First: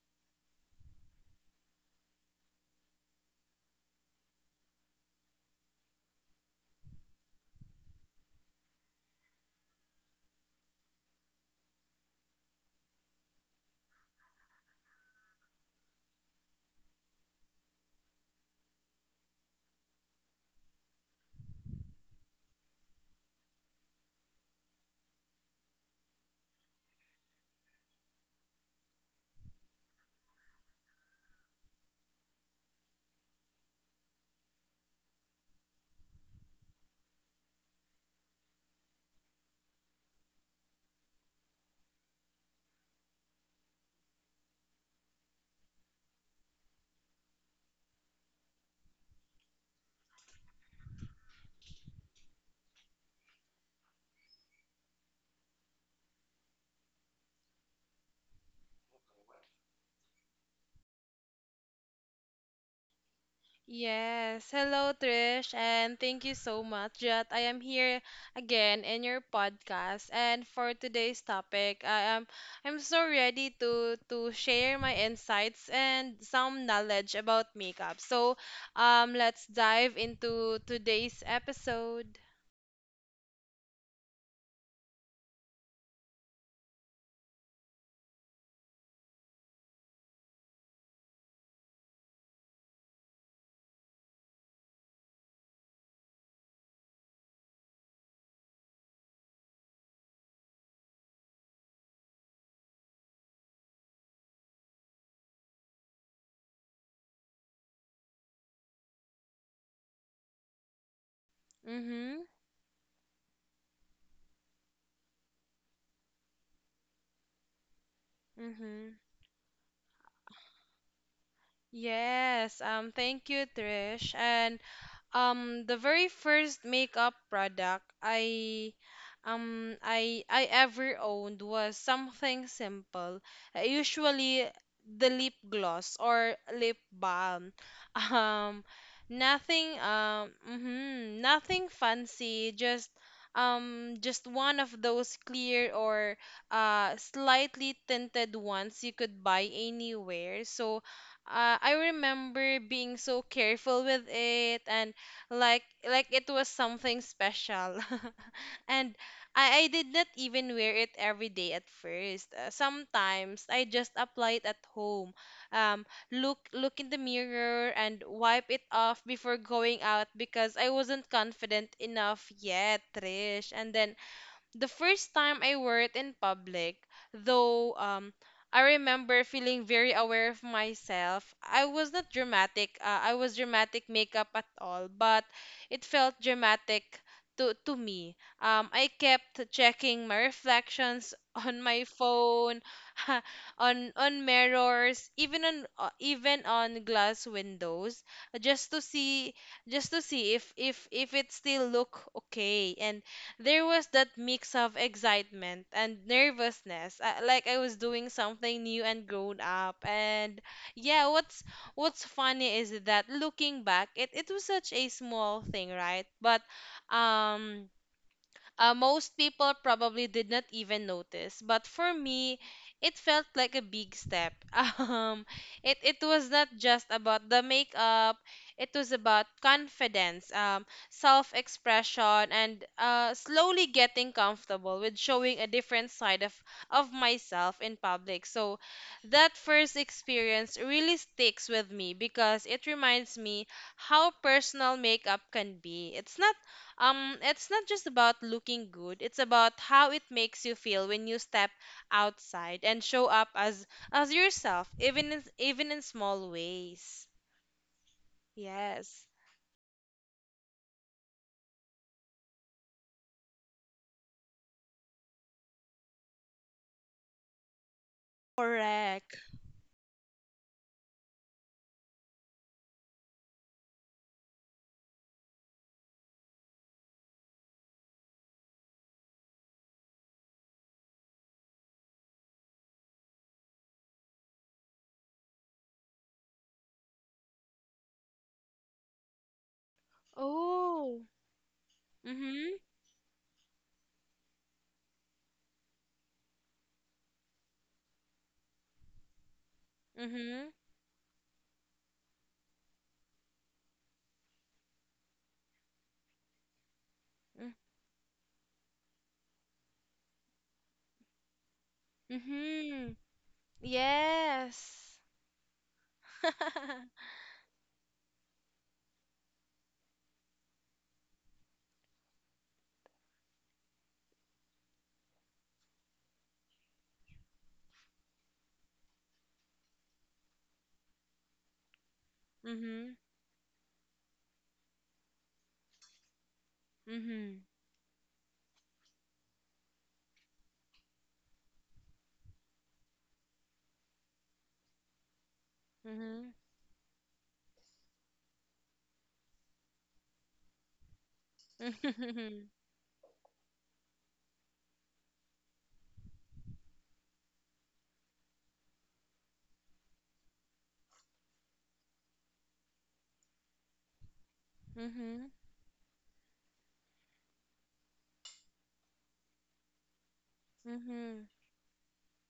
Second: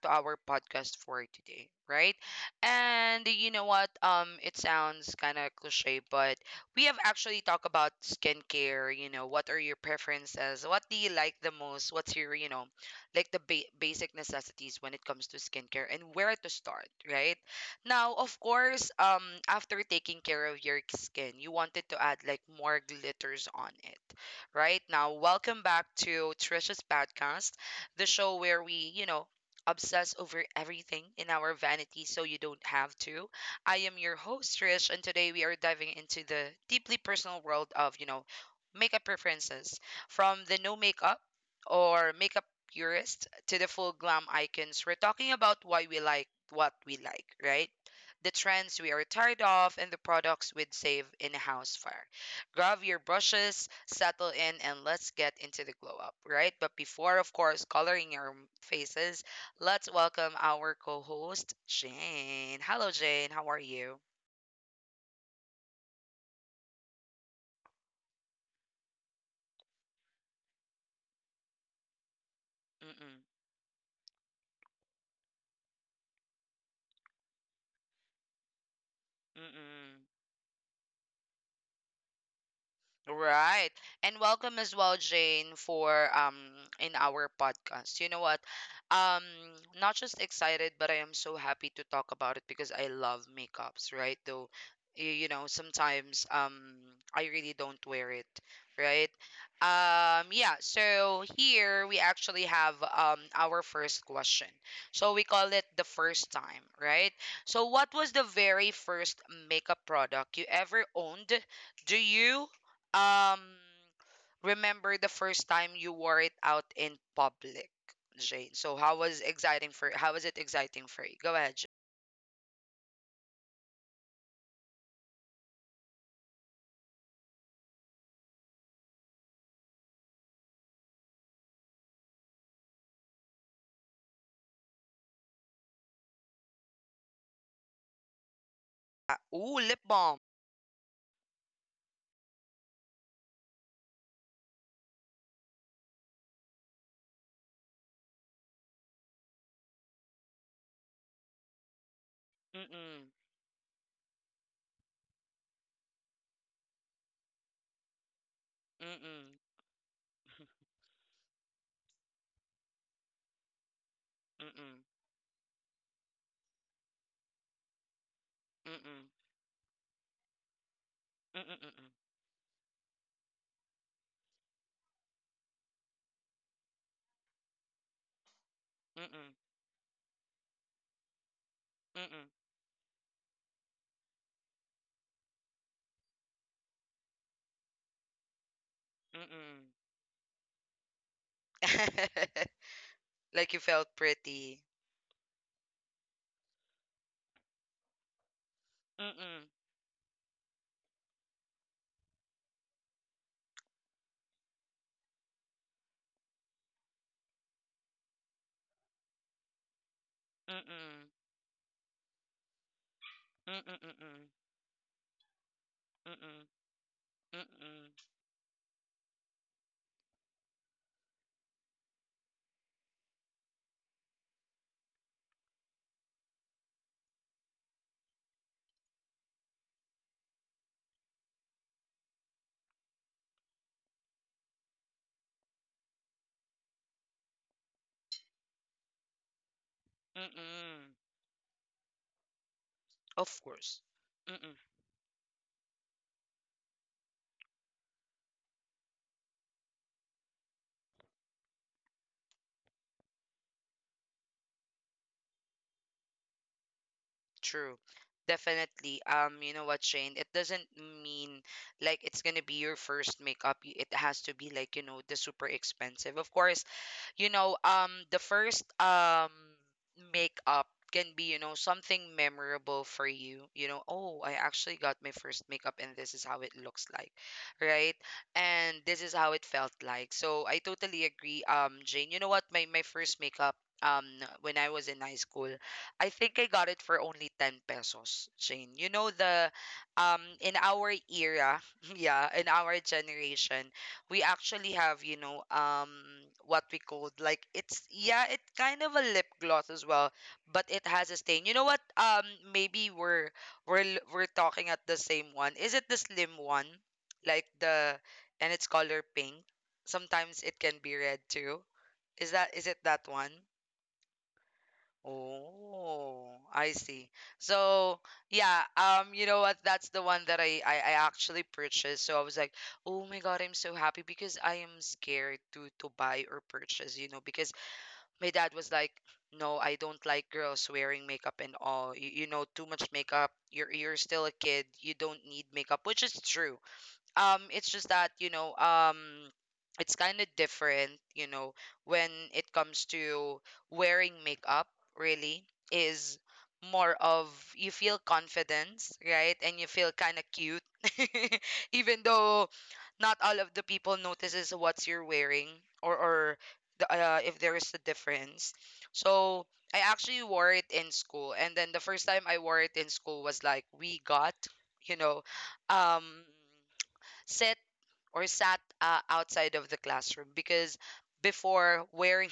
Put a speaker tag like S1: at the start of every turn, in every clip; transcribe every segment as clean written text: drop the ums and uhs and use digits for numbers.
S1: to our podcast for today, right? And you know what? It sounds kind of cliche, but we have actually talked about skincare. You know, what are your preferences? What do you like the most? What's your, like the basic necessities when it comes to skincare and where to start, right? Now, of course, after taking care of your skin, you wanted to add like more glitters on it, right? Now, welcome back to Trisha's podcast, the show where we, obsess over everything in our vanity so you don't have to. I am your host, Trish, and today we are diving into the deeply personal world of, makeup preferences, from the no makeup or makeup purist to the full glam icons. We're talking about why we like what we like, right? The trends we are tired of and the products we'd save in a house fire. Grab your brushes, settle in, and let's get into the glow up, right? But before, of course, coloring your faces, let's welcome our co host, Jane. Hello, Jane. How are you?
S2: Yes. Hello, Trish, and thank you so much that I am here again in your podcast. And for today's topic, I'm so
S1: Mm-mm,
S2: ready to share my insights and some knowledge about makeup. So, let's
S1: mm-mm.
S2: dive into today's episode.
S1: Right. And welcome as well, Jane, for in our podcast. You know what? Um Not just excited, but I am so happy to talk about it because I love makeups, right? Though you know, sometimes I really don't wear it, right? Yeah, so here we actually have our first question. So we call it the first time, right? So what was the very first makeup product you ever owned? Do
S2: Mm-hmm.
S1: you um remember the first time you wore it out in public, Jane? So
S2: Mm-hmm.
S1: how was exciting for how was it exciting for you? Go ahead, Jane.
S2: Yes. Thank you, Trish. And The very first makeup product I ever owned was something simple. Usually the lip gloss or lip balm. Um,
S1: Ooh, lip balm.
S2: Nothing fancy, just one of those clear or slightly tinted ones you could buy anywhere. So I remember being
S1: Mm-mm.
S2: so careful with it and like it was something special, and
S1: Mm-mm.
S2: I did not even wear it every day at first. Sometimes I just apply it at
S1: Mm-mm.
S2: home, um look in the mirror and wipe it
S1: Mm-mm.
S2: off before going out because I wasn't confident
S1: Mm-mm.
S2: enough yet, Trish. And then the first time I wore it in public, though I remember
S1: Mm-mm.
S2: feeling very aware of myself. I was not
S1: Mm-mm.
S2: dramatic. I was dramatic makeup at all, but it felt dramatic to me. I kept
S1: Mm-mm.
S2: checking my reflections on my
S1: Mm-mm.
S2: phone,
S1: Like you
S2: on
S1: felt pretty.
S2: mirrors, even on glass windows, just to see
S1: Mm-mm.
S2: just to see if it still look okay. And there was that mix of excitement and nervousness. Like I was doing something new and grown up. And yeah,
S1: Mm-mm.
S2: what's funny is that looking
S1: Mm-mm.
S2: back, it
S1: Mm-mm.
S2: was such a small thing, right? But
S1: Mm-mm.
S2: um
S1: Mm-mm.
S2: most people probably did not even notice, but for me, it felt like a big step. Um, it was not just about the makeup; it was about confidence, self-expression, and slowly getting comfortable with showing a different side of myself in public. So, that first experience
S1: Mm-mm.
S2: really sticks with me because it reminds
S1: Of
S2: me
S1: course.
S2: how personal makeup can be. It's not just about looking good, it's about how it makes you feel when you step outside and show up as yourself, even in small ways.
S1: True. Definitely.
S2: Yes.
S1: You know what, Shane? It doesn't mean like it's gonna be your first makeup. It has to be like, you know, the super expensive. Of course, you know, the first
S2: Correct.
S1: makeup can be, you know, something memorable for you. You know, oh, I actually got my first makeup and this is how it looks like, right? And this is how it felt like. So I totally agree, Jane. You know what? My first makeup, um when I was in high school, I think I got it for only 10 pesos, Jane. You know, the in our
S2: Oh.
S1: era. Yeah, in
S2: Mhm.
S1: our generation we actually have, you know, what we called, like, it's yeah, it's kind of a lip gloss as well,
S2: Mhm.
S1: but it has a stain. You know what? Maybe we're talking at the same one. Is it the slim one, like
S2: mm-
S1: the and it's color pink? Sometimes it can be red too. Is it
S2: Mhm.
S1: that one?
S2: Yes.
S1: Oh, I see. So yeah, you know what? That's the one that I actually purchased. So I was like, oh my God, I'm so happy because I am scared to buy or purchase, you know, because my dad was like, no, I don't like girls wearing makeup and all. You know, too much
S2: Mhm.
S1: makeup. You're still a kid. You don't need makeup, which is true.
S2: Mhm.
S1: It's just that, you know, it's kind of different, you know, when it comes to wearing makeup. Really is
S2: Mhm.
S1: more of you feel confidence, right? And you feel kind of cute. Even though
S2: Mhm.
S1: not all of the people notices what you're wearing, or the, if there is a difference. So I actually wore it in school, and then the first time I wore it in school was like, we got, you know,
S2: Mhm.
S1: um sit or sat, outside of the classroom because
S2: Mhm.
S1: before wearing,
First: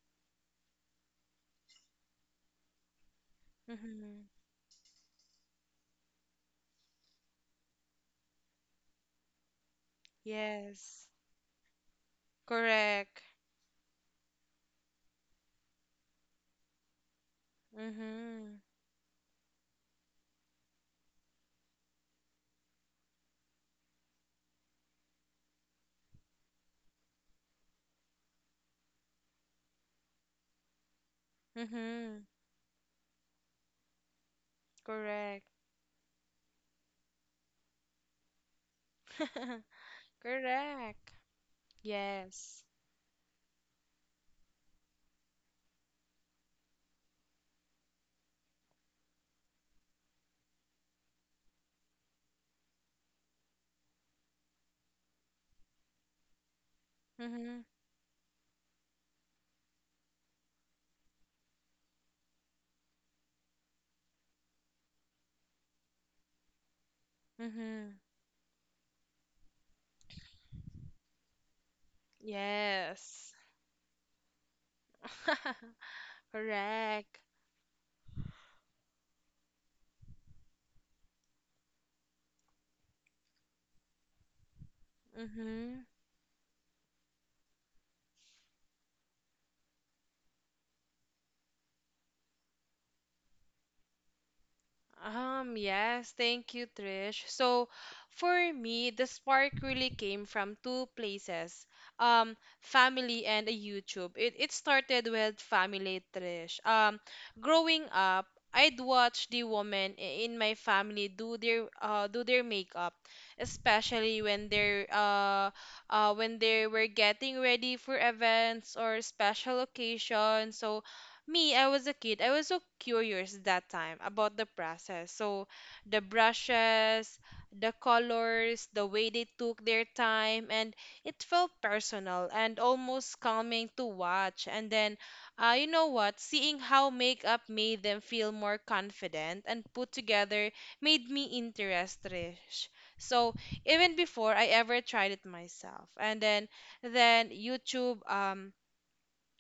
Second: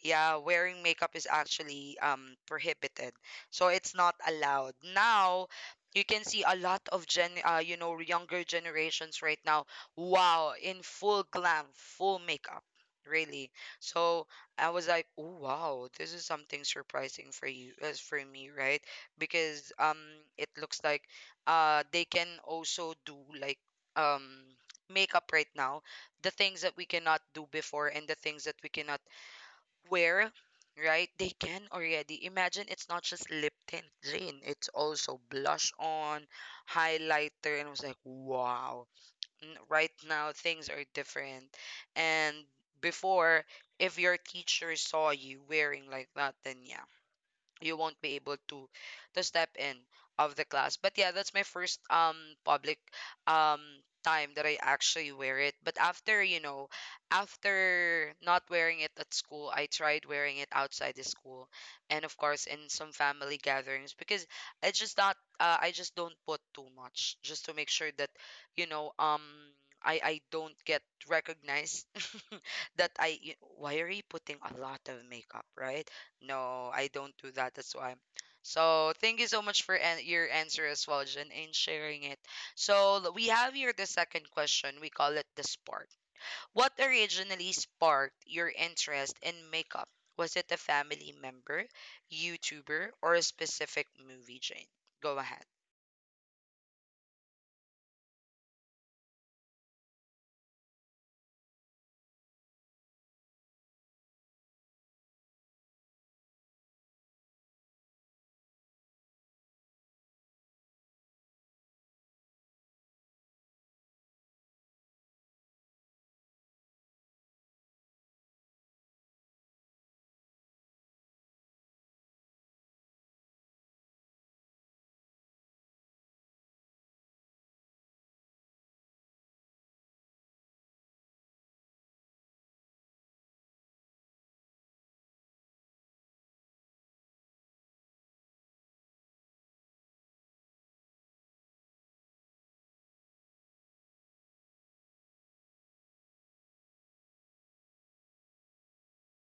S1: yeah, wearing makeup is actually prohibited. So it's not
S2: Mhm.
S1: allowed. Now you can see a lot of gen you know, younger generations right now, wow, in
S2: Yes.
S1: full glam, full makeup,
S2: Correct.
S1: really. So I was like, oh wow, this is something surprising for you as for me,
S2: Mhm.
S1: right? Because it looks like they can also do like um makeup right now, the things that we cannot do before and the things that we cannot where, right? They can already
S2: Mhm.
S1: imagine. It's not just lip tint, Jane, it's also
S2: Correct.
S1: blush on, highlighter. And I was like, wow, right now things are
S2: Correct.
S1: different. And
S2: Yes.
S1: before, if your teacher saw you wearing like that, then yeah, you won't be able to step in of the class. But yeah, that's my first public um time that I actually wear it. But after, you know,
S2: Mm-hmm.
S1: after not wearing it at school, I tried wearing it outside the school, and of course in some family gatherings, because I just don't put too much, just to make sure
S2: Mm-hmm.
S1: that, you know, I don't get recognized, that
S2: Yes.
S1: I, why are you putting a lot of makeup, right? No, I don't
S2: Correct.
S1: do that. That's why. So thank you so much for an your answer as well, Jen, and sharing it. So we have here the second question. We call it the
S2: Mm-hmm.
S1: spark. What originally sparked your interest in makeup? Was it a family member, YouTuber, or a specific movie, Jane? Go ahead.
S2: Yes, thank you, Trish. So, for me, the spark really came from two places, family and a YouTube. It started with family, Trish. Growing up, I'd watch the women in my family do their makeup, especially when they're when they were getting ready for events or special occasions. So, me, I was a kid. I was so curious that time about the process. So, the brushes, the colors, the way they took their time, and it felt personal and almost calming to watch. And then, you know what? Seeing how makeup made them feel more confident and put together made me interested. So, even before I ever tried it myself. And then YouTube,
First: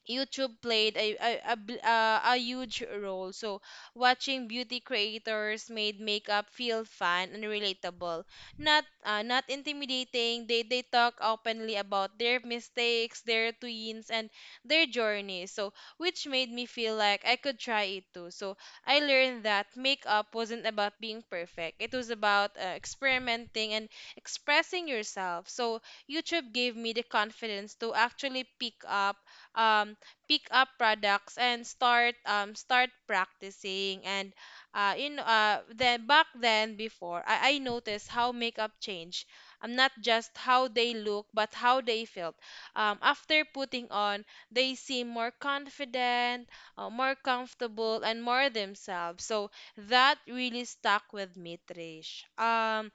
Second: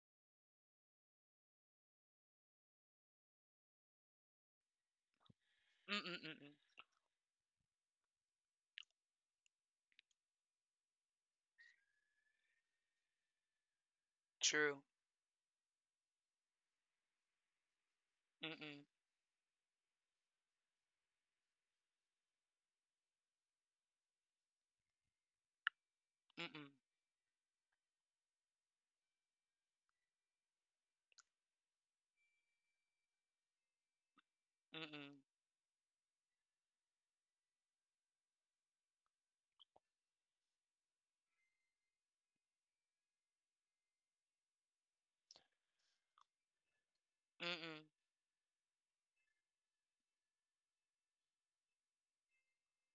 S2: YouTube played a huge role. So, watching beauty creators made makeup
S1: Mm-mm-mm-mm.
S2: feel fun and relatable, not not intimidating. They talk openly about their mistakes, their twins, and
S1: True.
S2: their journeys. So, which made me feel like I could try it too. So,
S1: Mm-mm.
S2: I learned that makeup wasn't about being perfect. It was about experimenting and expressing yourself. So, YouTube
S1: Mm-mm.
S2: gave me the confidence to actually pick up um products and start start practicing. And
S1: Mm-mm.
S2: then back then before, I noticed how makeup changed, not just how they look but how they felt after putting on. They seem more confident, more
S1: Mm-mm.
S2: comfortable, and more themselves. So that really stuck with me, Trish. um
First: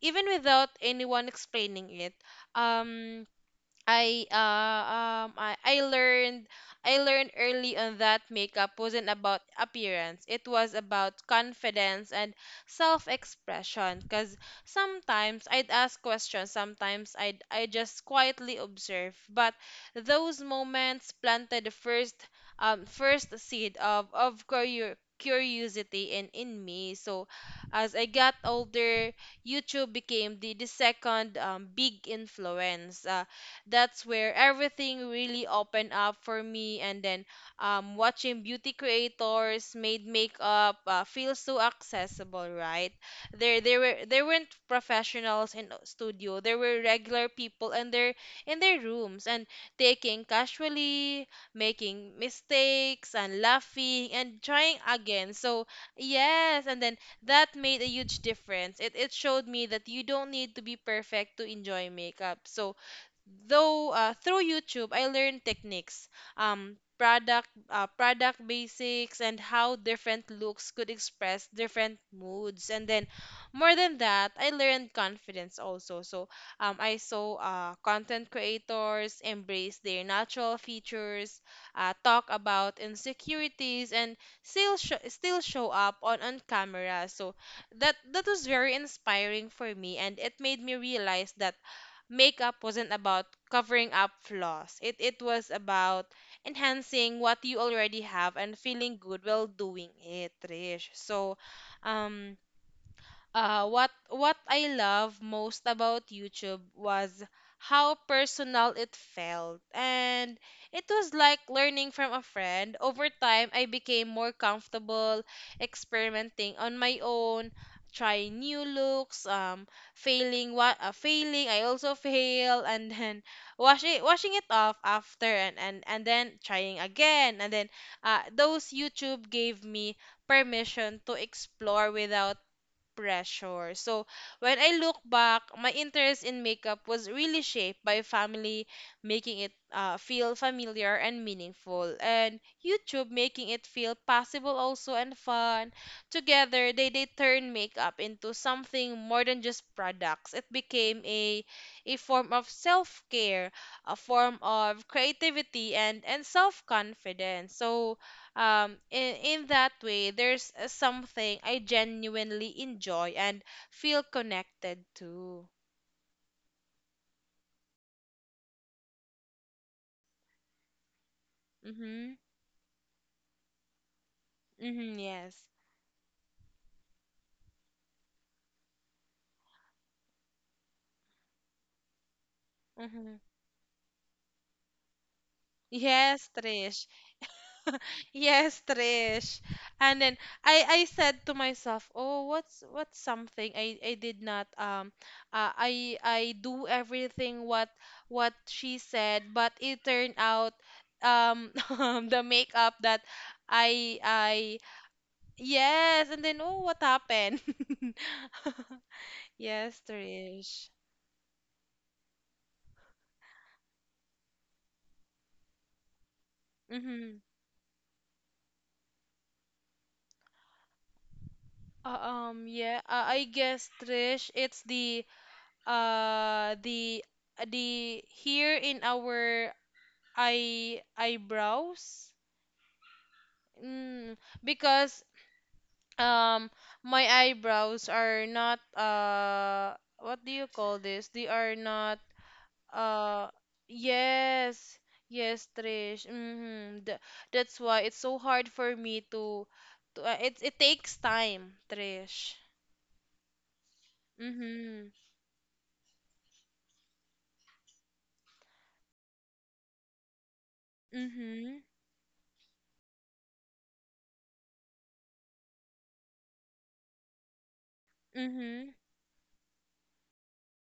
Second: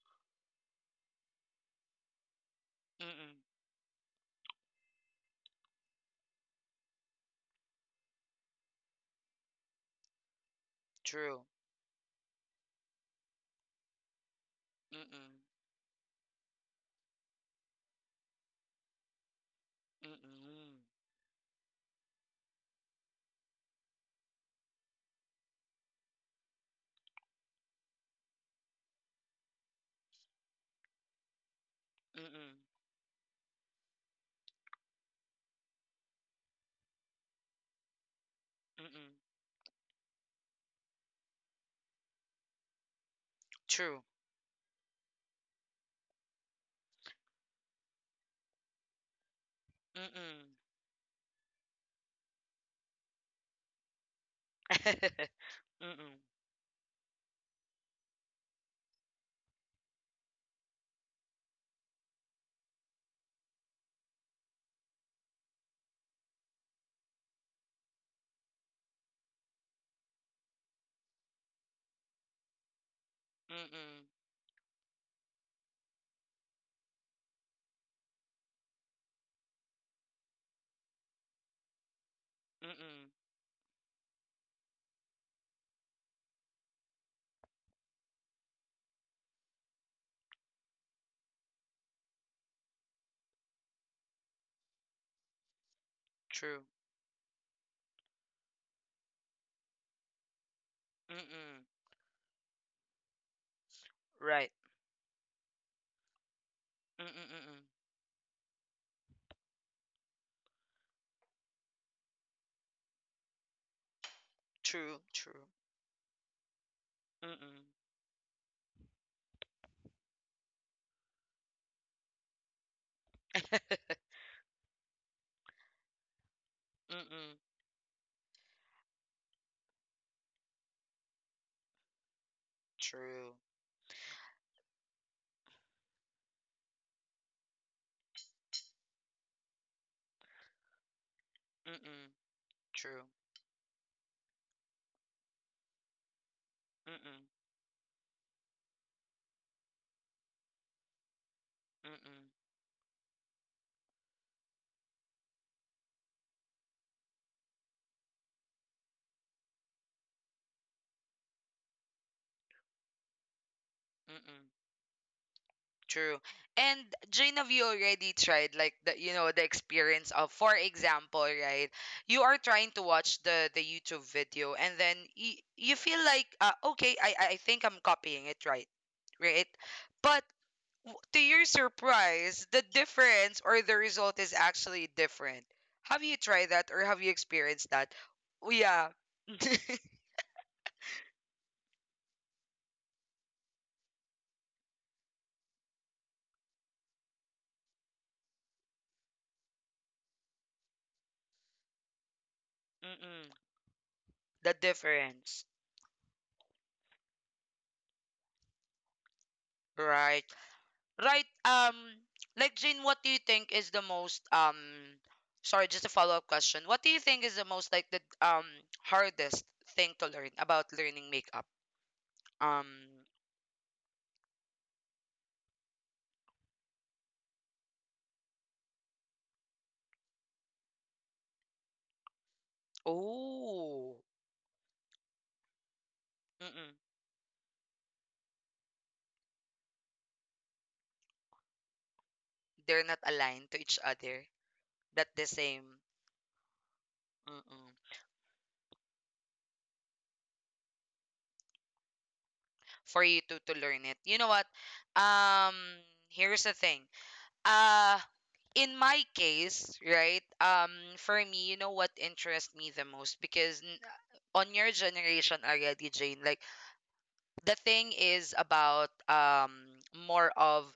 S2: even without anyone explaining it, um
S1: Mm-mm.
S2: I uh um I, I learned I learned early on that makeup wasn't about appearance. It was about
S1: True.
S2: confidence and self-expression. Cause
S1: Mm-mm.
S2: sometimes I'd ask questions, sometimes I just quietly observe. But those
S1: Mm-mm.
S2: moments planted the first first seed of curiosity in me. So as I got older, YouTube became the second, big
S1: Mm-mm.
S2: influence. That's where everything really opened up for me. And then, watching beauty
S1: Mm-mm.
S2: creators made makeup feel so accessible, right? There, there were
S1: True.
S2: there weren't professionals in a studio. There were regular people, and they're in their rooms and taking
S1: Mm-mm.
S2: casually, making mistakes and laughing and trying again. So
S1: Mm-mm.
S2: yes, and then that made a huge difference. It showed me that you don't need to be perfect to enjoy makeup. So though through YouTube, I learned techniques, product basics, and how different looks could express different moods. And then, more
S1: Mm-mm.
S2: than that, I learned confidence also. So I saw content creators embrace their natural features, talk about
S1: Mm-mm.
S2: insecurities, and still show up on camera. So that that was very inspiring for me, and it made me realize that makeup wasn't about covering up flaws. It was about
S1: True.
S2: enhancing what you already have and feeling good while doing it, Trish. So,
S1: Mm-mm.
S2: um, what
S1: Right.
S2: I love most about YouTube
S1: Mm-mm.
S2: was
S1: Mm-mm.
S2: how personal it felt. And it was like learning from a friend. Over time, I became more
S1: True.
S2: comfortable
S1: True.
S2: experimenting on my own,
S1: Mm-mm.
S2: trying new looks, failing, I also fail, and then washing it off after and then trying
S1: Mm-mm.
S2: again. And then those YouTube gave me permission to explore without
S1: True.
S2: pressure. So when I look back, my interest in makeup was really shaped by family, making it feel familiar and meaningful,
S1: Mm-mm.
S2: and
S1: True.
S2: YouTube, making it feel possible also and fun. Together, they
S1: Mm-mm.
S2: turned makeup into something more than just products. It became a
S1: Mm-mm.
S2: form of self care, a form of creativity, and self confidence. So in that way there's something I genuinely enjoy and feel
S1: Mm-mm.
S2: connected to.
S1: True. And Jane, have you already tried, like, the you know, the experience of, for example, right?
S2: Mhm.
S1: You are trying to watch the YouTube video, and then
S2: Mhm. Yes.
S1: you feel like, okay, I think I'm copying it right, right? But to your surprise, the
S2: Mhm.
S1: difference or the result is actually different. Have you
S2: Yes,
S1: tried that or
S2: Trish.
S1: have you experienced that? Oh,
S2: Yes,
S1: yeah.
S2: Trish. And then I said to myself, oh, what's something I did not I do everything what she said, but it turned out, um the makeup that
S1: Mm-mm.
S2: i
S1: The
S2: i
S1: difference.
S2: Yes, and then, oh, what happened? Yes,
S1: Right.
S2: Trish.
S1: Right. Like Jane, what do you think is the most sorry, just a follow-up question. What do you
S2: Mm-hmm.
S1: think is the most, like, the hardest thing to learn about learning makeup?
S2: Yeah,
S1: Um,
S2: I guess, Trish, it's uh the the here in our eyebrows.
S1: oh.
S2: Mm, because um
S1: Mm-mm.
S2: my eyebrows are not, what do you call this? They are not.
S1: They're not
S2: Uh,
S1: aligned to each other.
S2: yes,
S1: That the
S2: yes,
S1: same.
S2: Trish. Mm-hmm. Th That's
S1: Mm-mm.
S2: why it's so hard for me to, it it takes time, Trish.
S1: For you to learn it. You know what?
S2: Mm-hmm.
S1: Um, here's the thing. Uh, in my case, right? For me, you
S2: Mm-hmm.
S1: know what interests me the most, because on your generation already, Jane, like, the thing is
S2: Mm-hmm.
S1: about more of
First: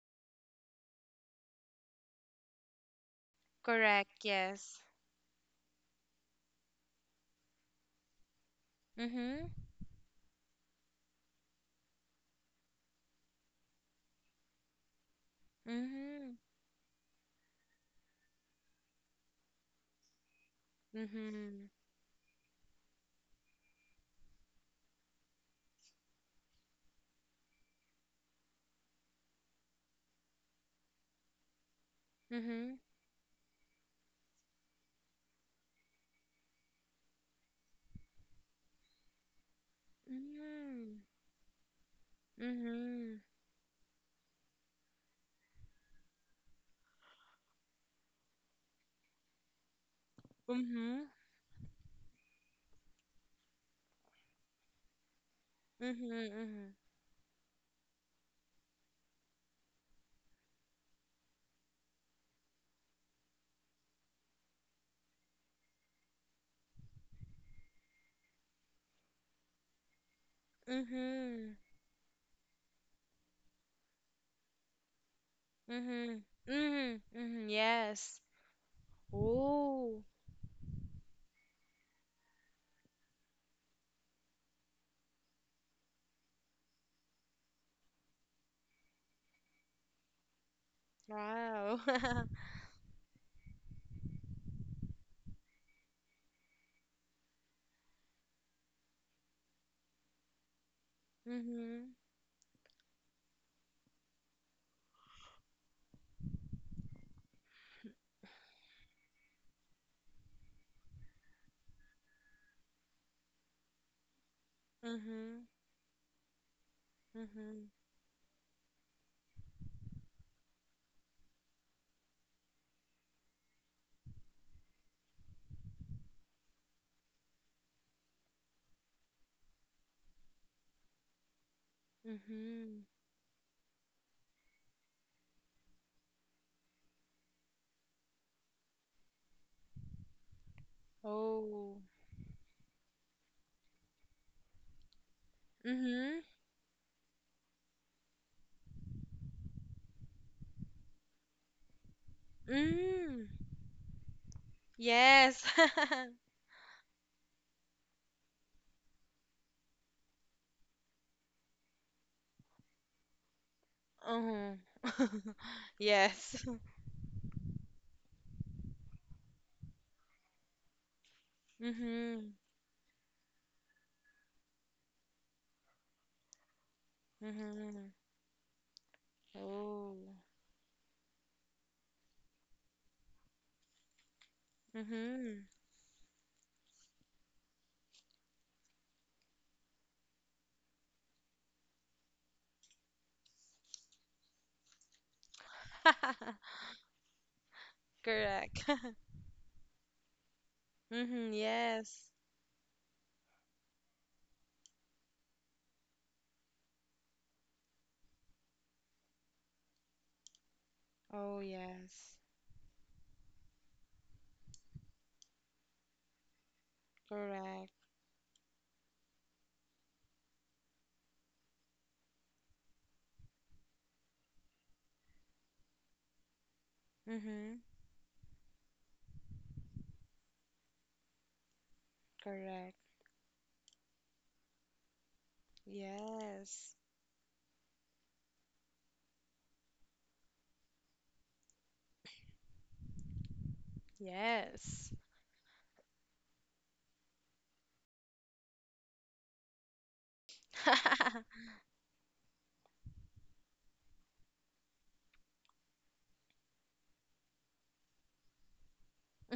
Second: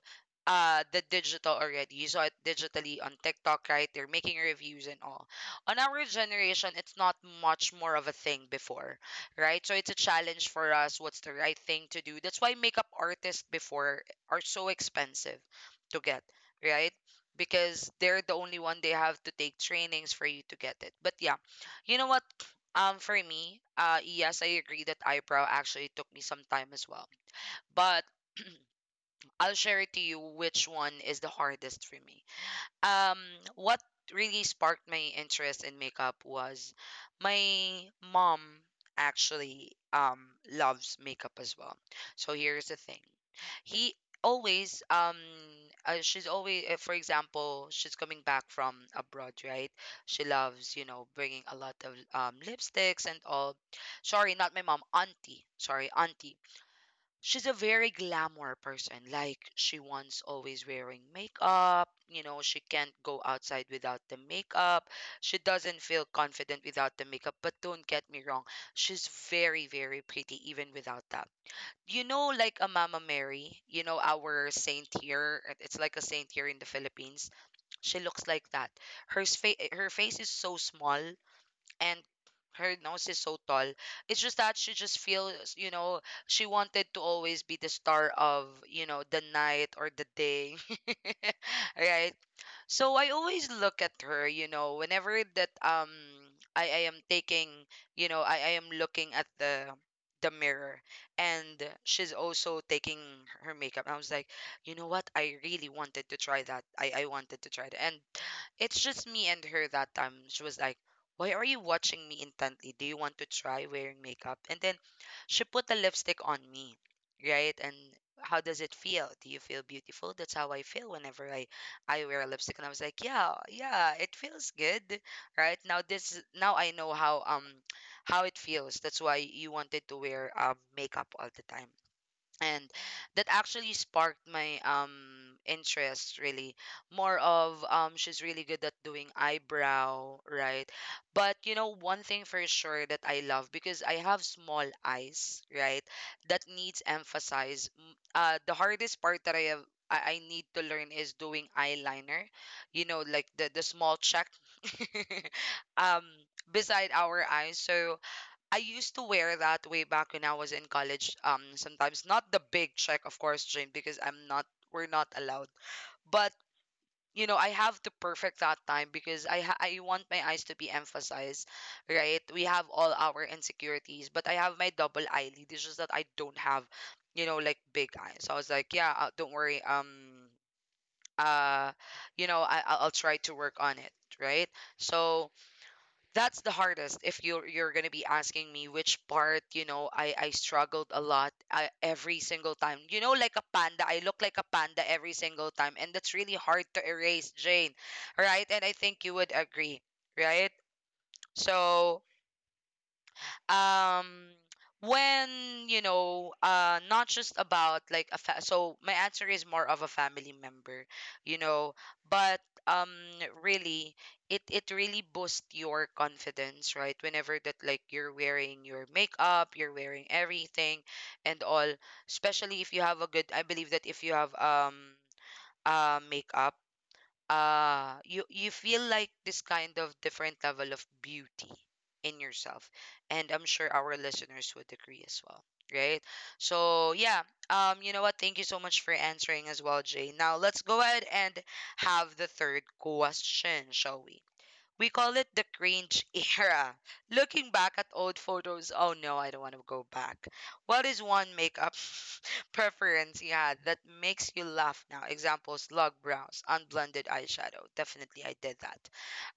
S1: the digital already. You saw it digitally on TikTok, right? They're
S2: Correct.
S1: making
S2: Yes.
S1: reviews and all. On our generation, it's not much more of a thing before,
S2: Mm-hmm.
S1: right? So it's a challenge for us. What's the right thing to do? That's why makeup artists before are so expensive to get,
S2: Mm-hmm.
S1: right? Because they're the only one, they have to take trainings for you to get it. But yeah,
S2: Mm-hmm.
S1: you know what? For me, yes, I agree that eyebrow actually took me some time as well. But I'll share it to you which one is the hardest for me.
S2: Mm-hmm.
S1: Um, what really sparked my interest in makeup was my mom, actually. Loves makeup as well. So here's the thing.
S2: Mm-hmm.
S1: He always she's always, for example, she's coming back from abroad, right? She
S2: Mm-hmm.
S1: loves, you
S2: Mm-hmm.
S1: know, bringing a lot of, lipsticks and all. Sorry, not my mom, auntie, sorry, auntie.
S2: Mm-hmm.
S1: She's a very glamour person. Like, she wants always wearing makeup. You know, she can't go outside without the makeup. She doesn't feel confident without the makeup. But don't get me wrong, she's very, very pretty even
S2: Mm-hmm.
S1: without that.
S2: Mm-hmm.
S1: You know, like a Mama Mary, you know, our saint here, it's like a
S2: Mm-hmm.
S1: saint here in the Philippines.
S2: Mm-hmm.
S1: She
S2: Yes.
S1: looks like that. Her, her
S2: Oh,
S1: face is so small, and her nose is so tall. It's just that she just feels, you know, she wanted to always be the star of, you know, the night or the day.
S2: wow.
S1: Right? So I always look at her, you know, whenever that I am taking, you know, I am looking at the mirror, and
S2: Mm-hmm.
S1: she's also taking her makeup. I was like, you know what? I really wanted to try that. I wanted to try that. And it's just me and her that time. She was like, why are you watching me intently? Do you want to try wearing makeup? And then she
S2: Mm-hmm.
S1: put the lipstick on me, right?
S2: Mhm.
S1: And, how does it feel? Do you feel beautiful? That's how I feel whenever I wear a lipstick. And I was like, yeah, yeah, it feels good. Right? Now this is- now I know how it feels. That's why you wanted to wear makeup all the time, and
S2: Mhm.
S1: that actually sparked my interest. Really, more of she's really good at doing eyebrow, right? But you know,
S2: Oh.
S1: one thing for sure that I love, because I have small eyes, right,
S2: Mhm.
S1: that needs emphasize, the hardest part that I have, I need to learn, is doing eyeliner, you know, like
S2: Mm.
S1: the small check,
S2: Yes.
S1: um, beside our eyes. So, I used to wear that way back when I was in college. Sometimes not the big check, of course, Jane, because I'm not.
S2: Mhm.
S1: We're not allowed. But
S2: Yes.
S1: you know, I have to perfect that time because I want my eyes to be emphasized, right?
S2: Mhm.
S1: We have all our insecurities, but I have my double eyelid. It's just that I don't have, you know, like big
S2: Mhm.
S1: eyes. So I was like, yeah, don't worry.
S2: Oh.
S1: Uh, you know, I'll try to work on it, right? So
S2: Mhm.
S1: that's the hardest. If you're gonna be asking me which part, you know, I struggled a lot. I, every single time, you know, like a panda, I look like a panda every single time, and that's really hard to erase, Jane, right? And
S2: Correct.
S1: I think you would agree, right?
S2: Mhm.
S1: So,
S2: Yes.
S1: um when, you know, not just about like so my answer is more of a family member, you
S2: Oh,
S1: know.
S2: yes.
S1: But, um really, it really boosts your confidence, right, whenever that,
S2: Correct.
S1: like, you're wearing your makeup, you're wearing everything and all, especially if you have a good, I believe that if you have makeup,
S2: Mhm.
S1: you feel like this kind of different level of beauty in yourself.
S2: Correct.
S1: And I'm sure our listeners would agree as well, right?
S2: Yes.
S1: So yeah. You know what, thank you so much for answering as well, Jay. Now let's go ahead and have the third question, shall we? We
S2: Yes.
S1: call it the cringe era. Looking back at old photos, oh no, I don't want to go back. What is one makeup preference you had that makes you laugh now? Examples: log brows, unblended eyeshadow. Definitely, I did that.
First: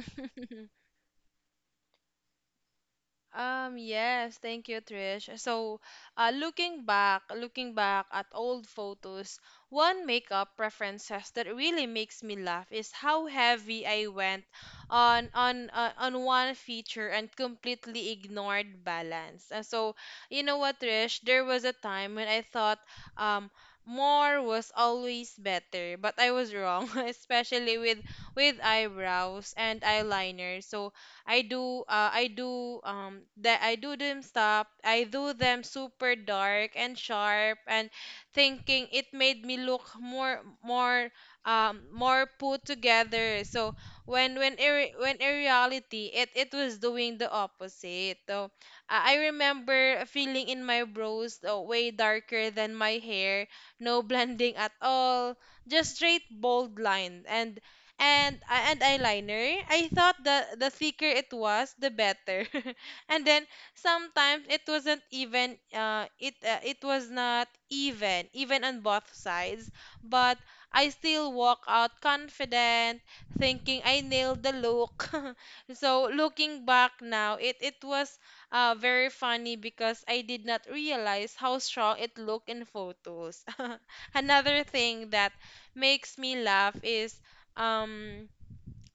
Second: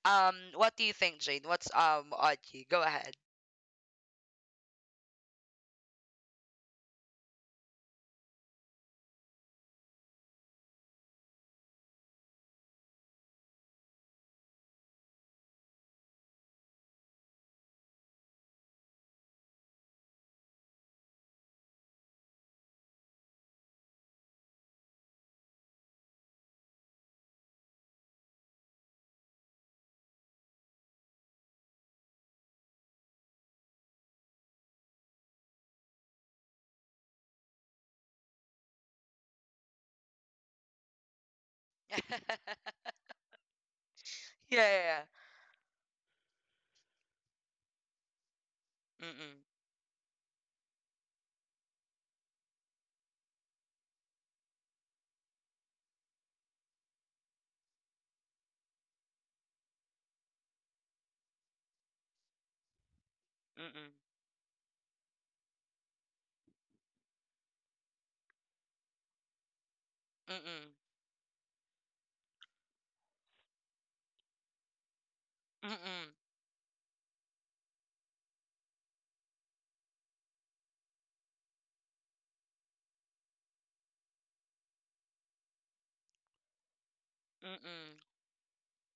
S1: What do you think, Jane? What's Audrey? Go ahead.
S2: Yes, thank you, Trish. So, looking back at old photos, one makeup preferences that really makes me laugh is how heavy I went on one feature and completely ignored balance. And so, you know what, Trish? There was a time when I thought, um, more was always better, but I was wrong, especially with eyebrows and eyeliner. So, I do them stop. I do them super dark and sharp and thinking it made me look more put
S1: Yeah.
S2: together. So when when
S1: Yeah,
S2: ir-
S1: yeah.
S2: when in reality it was doing the opposite. So I
S1: Mm-mm.
S2: remember feeling in my brows, way darker than my hair, no blending at all, just straight bold line, and and eyeliner. I thought the thicker it was, the better. And then
S1: Mm-mm.
S2: sometimes it wasn't even, it was not even on both sides, but
S1: Mm-mm.
S2: I still walk out confident, thinking I nailed the look.
S1: Mm-mm.
S2: So looking back now, it was very funny because I did not realize how strong it looked in photos. Another thing that makes me laugh is
S1: Mm-mm.
S2: um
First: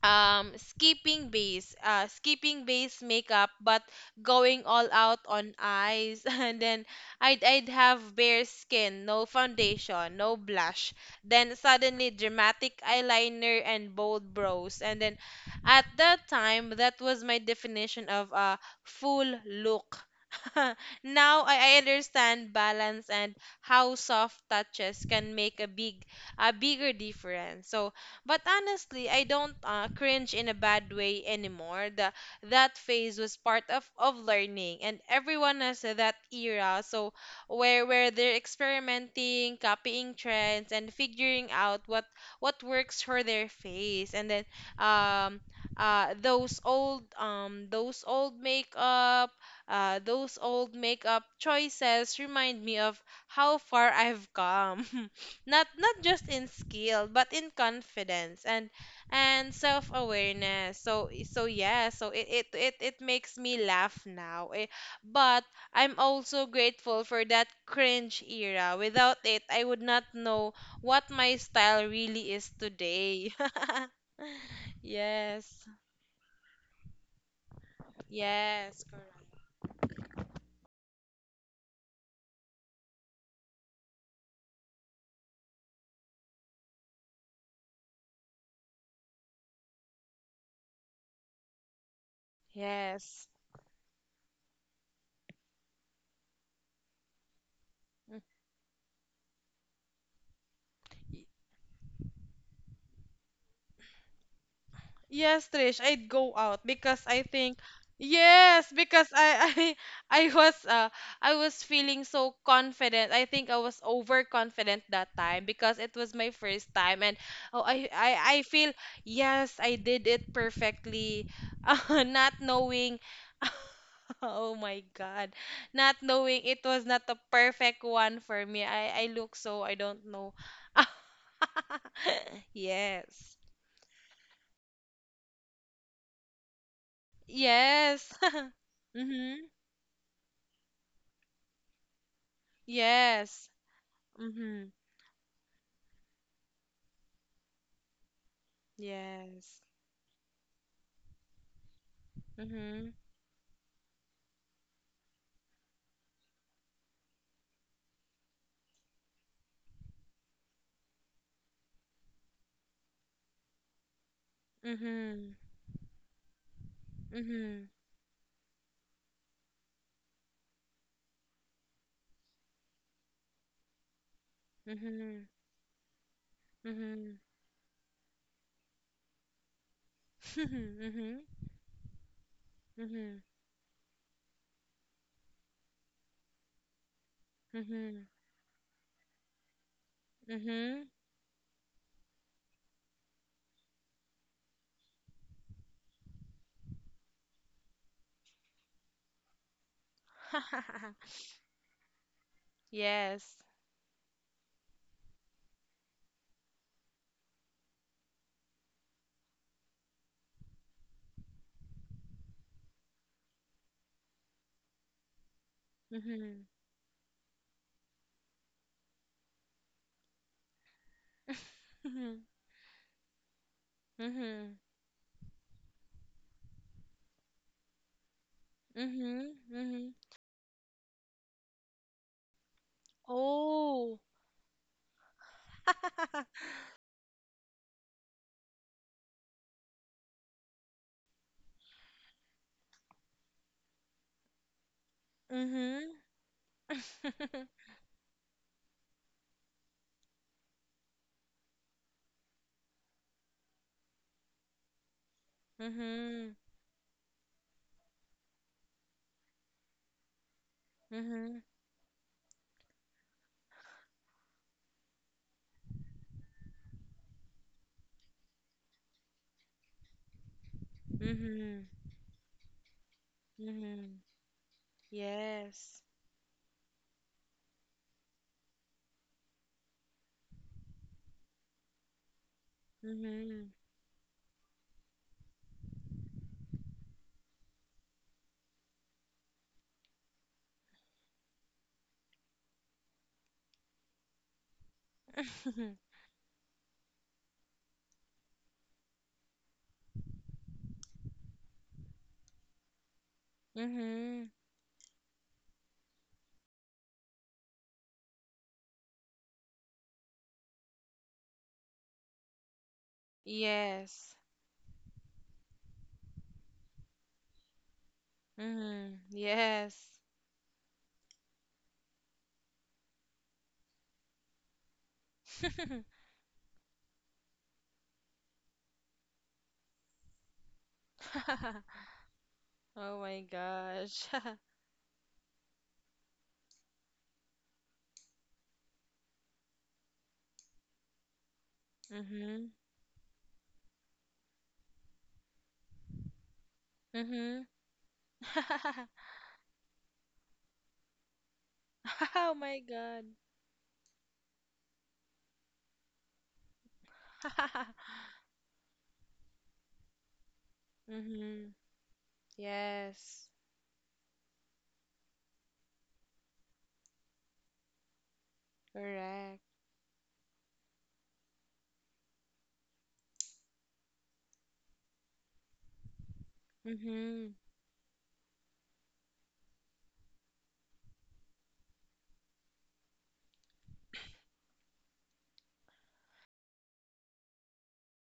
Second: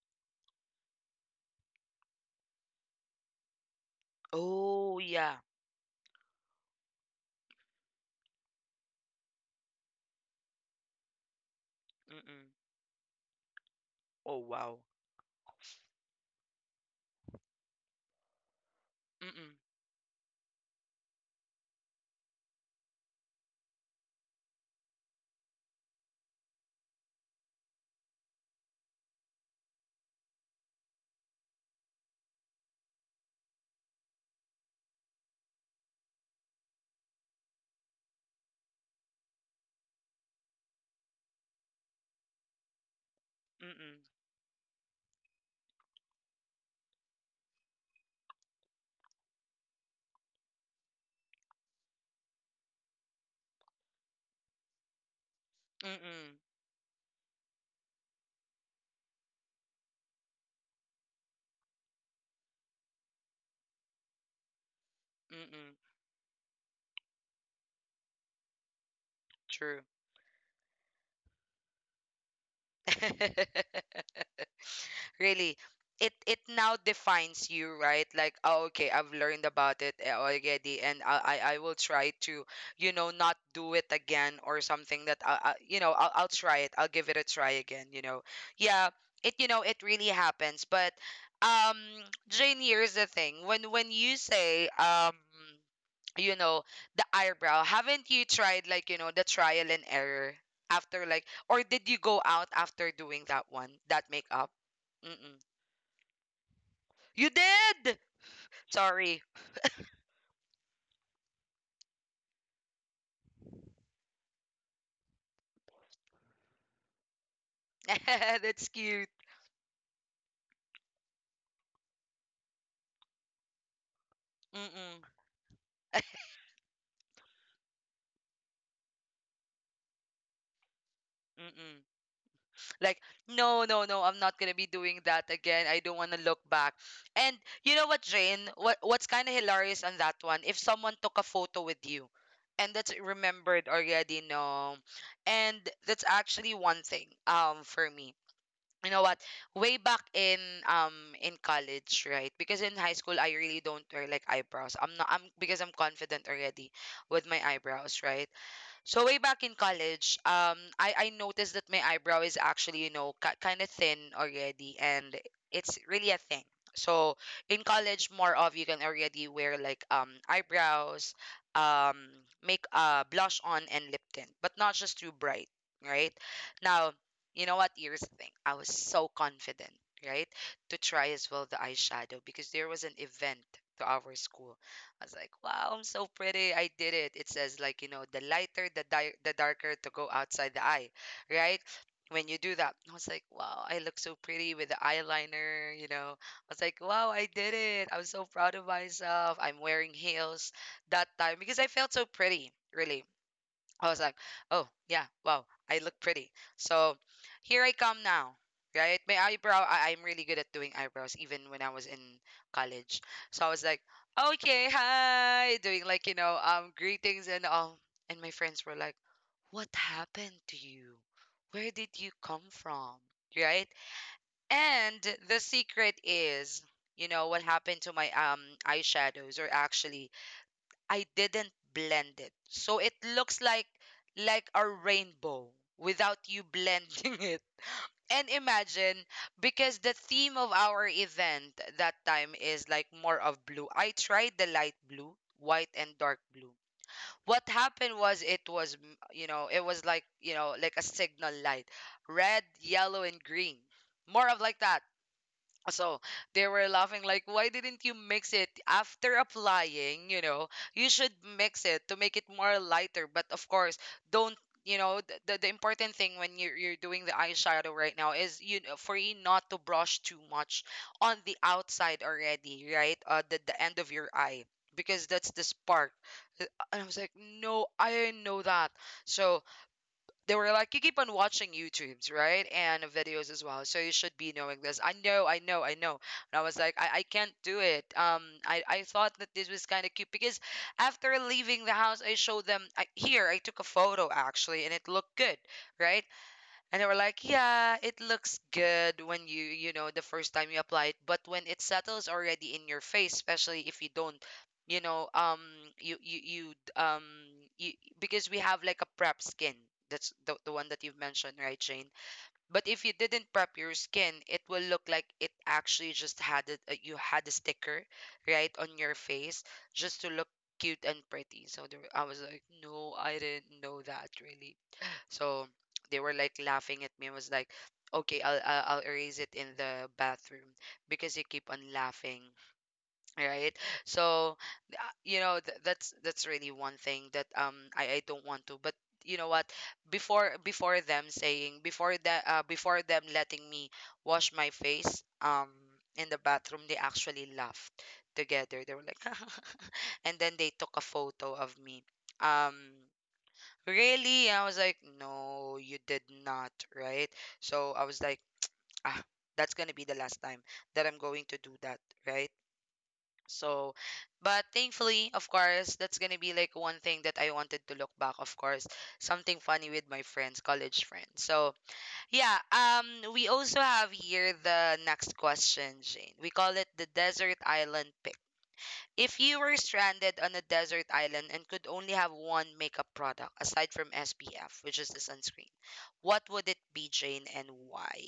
S2: skipping base makeup but going all
S1: Oh
S2: out
S1: yeah.
S2: on eyes. And then I'd have bare skin, no foundation, no blush, then suddenly
S1: Mm-mm.
S2: dramatic eyeliner and bold
S1: Oh wow.
S2: brows. And then at that time that was my definition of a full
S1: Mm-mm.
S2: look. Now I understand balance and how soft touches can make a bigger difference. So but honestly, I don't, cringe in a bad way anymore. That phase was part of learning, and everyone has that era. So where they're experimenting, copying trends, and figuring out what works for their
S1: Mm-mm.
S2: face, and then um uh those old um those old makeup those old makeup choices remind me of how far I've come. Not just
S1: Mm-mm.
S2: in skill but in confidence and self-awareness, so yeah, so it makes me laugh now. Eh, but
S1: Mm-mm.
S2: I'm also grateful for that cringe era. Without it I would
S1: True.
S2: not know what my style really is today.
S1: Really,
S2: Yes.
S1: it now defines you, right? Like, oh
S2: Yes,
S1: okay,
S2: correct.
S1: I've learned about it already. And I I will try to, you know, not do it again, or something that, I, you know, I'll try it. I'll give it a try again, you know. Yeah, it, you know, it really happens. But, um Jane, here's the
S2: Yes.
S1: thing. When you say, you know, the eyebrow, haven't you tried, like, you know, the trial and error after,
S2: Mm.
S1: like, or did you go out after doing that one, that makeup?
S2: Yes,
S1: Mm-mm.
S2: Trish, I'd go out because I
S1: You
S2: think
S1: did.
S2: yes, because
S1: Sorry.
S2: I I I was uh I was feeling so confident. I think I was overconfident that time because it was my first time and oh I feel
S1: That's cute.
S2: yes, I did it perfectly. Not knowing. Oh my
S1: Mm-mm.
S2: God. Not knowing it was not the perfect one for me. I look so I don't know.
S1: Mm-mm. Like,
S2: Yes.
S1: no, no, no, I'm not gonna be doing that again. I don't wanna look back. And you know
S2: Yes.
S1: what, Jane? What's
S2: Mm-hmm.
S1: kinda hilarious on that one, if someone took a photo with you and that's
S2: Yes.
S1: remembered already,
S2: Mm-hmm.
S1: no. And that's actually one thing, for me. You know what,
S2: Yes.
S1: way back in, um college, right? Because in
S2: Mm-hmm.
S1: high school I really don't wear like eyebrows, I'm not, I'm because I'm confident already with my eyebrows, right? So way back in college, I noticed that my eyebrow is actually, you know, ki kind of thin already, and
S2: Mm-hmm.
S1: it's really a thing. So
S2: Mm-hmm.
S1: in college, more of you can already wear like eyebrows, um, make, blush on and lip tint, but not just too bright, right?
S2: Mm-hmm.
S1: Now,
S2: Mm-hmm.
S1: you know what? Here's the thing. I was so confident, right, to try
S2: Mm-hmm.
S1: as well the eyeshadow, because there was an
S2: Mm-hmm.
S1: event to our school. I was like, wow, I'm so pretty. I did it. It says like, you
S2: Mm-hmm.
S1: know, the lighter, the darker to go outside the
S2: Mm-hmm.
S1: eye, right? When you do that, I was like, wow, I look so pretty with the eyeliner, you know. I was like, wow, I did it. I was so proud of myself. I'm wearing heels that time because I felt so pretty, really.
S2: Yes.
S1: I was like, oh, yeah, wow, I look pretty. So here I come now, right? My eyebrow, I'm really good at doing eyebrows even when I was in college. So I was like, okay, hi, doing like, you
S2: Mm-hmm.
S1: know, greetings and all. And my friends were like, what happened to you? Where did you
S2: Mm-hmm.
S1: come from? Right?
S2: Mm-hmm.
S1: And the secret is, you know, what happened to my
S2: Mm-hmm.
S1: eyeshadows, or
S2: Mm-hmm.
S1: actually, I didn't blend it. So it looks like
S2: Oh.
S1: a rainbow without you blending it. And imagine, because the theme of our event that time is like more of blue. I tried the light blue, white
S2: Mm-hmm.
S1: and dark blue. What happened was it was, you know, it was like, you know, like a signal light. Red, yellow and green. More of like that. So
S2: Mm-hmm.
S1: they were laughing like, why didn't you mix it after applying? You know, you should
S2: Mm-hmm.
S1: mix it to make it more lighter. But of course, don't, you know, the important thing when you're doing the eyeshadow right now is, you know, for you not to brush too much on the
S2: Mm-hmm.
S1: outside already, right, the end of
S2: Mm-hmm.
S1: your eye, because that's the
S2: Yes.
S1: spark. Uh, and I was like, no, I didn't know that. So they were like, you keep on watching YouTubes, right? And videos as
S2: Mm-hmm.
S1: well. So you should be knowing this. I know, I know, I know. And I was like, I can't do it. I thought that this was kind of cute because after leaving the house, I showed them, I, here, I took a photo actually, and it looked good, right? And they were like, yeah, it looks good when you know, the first time you apply it, but when it settles already in your face, especially if you
S2: Mm-hmm.
S1: don't, you know, you, you, you, um, you, because we have like a prep skin. That's the one that you've mentioned, right, Jane? But if you didn't prep your
S2: Yes.
S1: skin, it will look like it actually just had it, you had a sticker, right, on
S2: Mm,
S1: your face,
S2: yes.
S1: just to look cute and pretty. So there, I was like, no, I didn't know that, really. So they were like laughing at me and was like, "Okay, I'll erase it in the bathroom because you keep on laughing,
S2: Oh my
S1: right?"
S2: gosh.
S1: So, you know, that's really one thing that, I don't want to. But you know what, before them saying, before that,
S2: Mm-hmm.
S1: before them letting me wash my face in the bathroom, they actually
S2: Mm-hmm.
S1: laughed together. They were like and then they took a photo of me,
S2: Oh
S1: um
S2: my God.
S1: really? I was like, no, you did not, right? So I was like, ah, that's gonna be the last time that I'm going to
S2: Mm-hmm.
S1: do that, right?
S2: Yes.
S1: So, but thankfully, of course, that's gonna be like one thing that I wanted to look back, of course,
S2: Correct.
S1: something funny with my friends, college friends. So, yeah, we also have here the next question, Jane. We call it the
S2: Mm-hmm.
S1: desert island pic. If you were stranded on a desert island and could only have one makeup product aside from SPF, which is the sunscreen, what would it be, Jane, and why?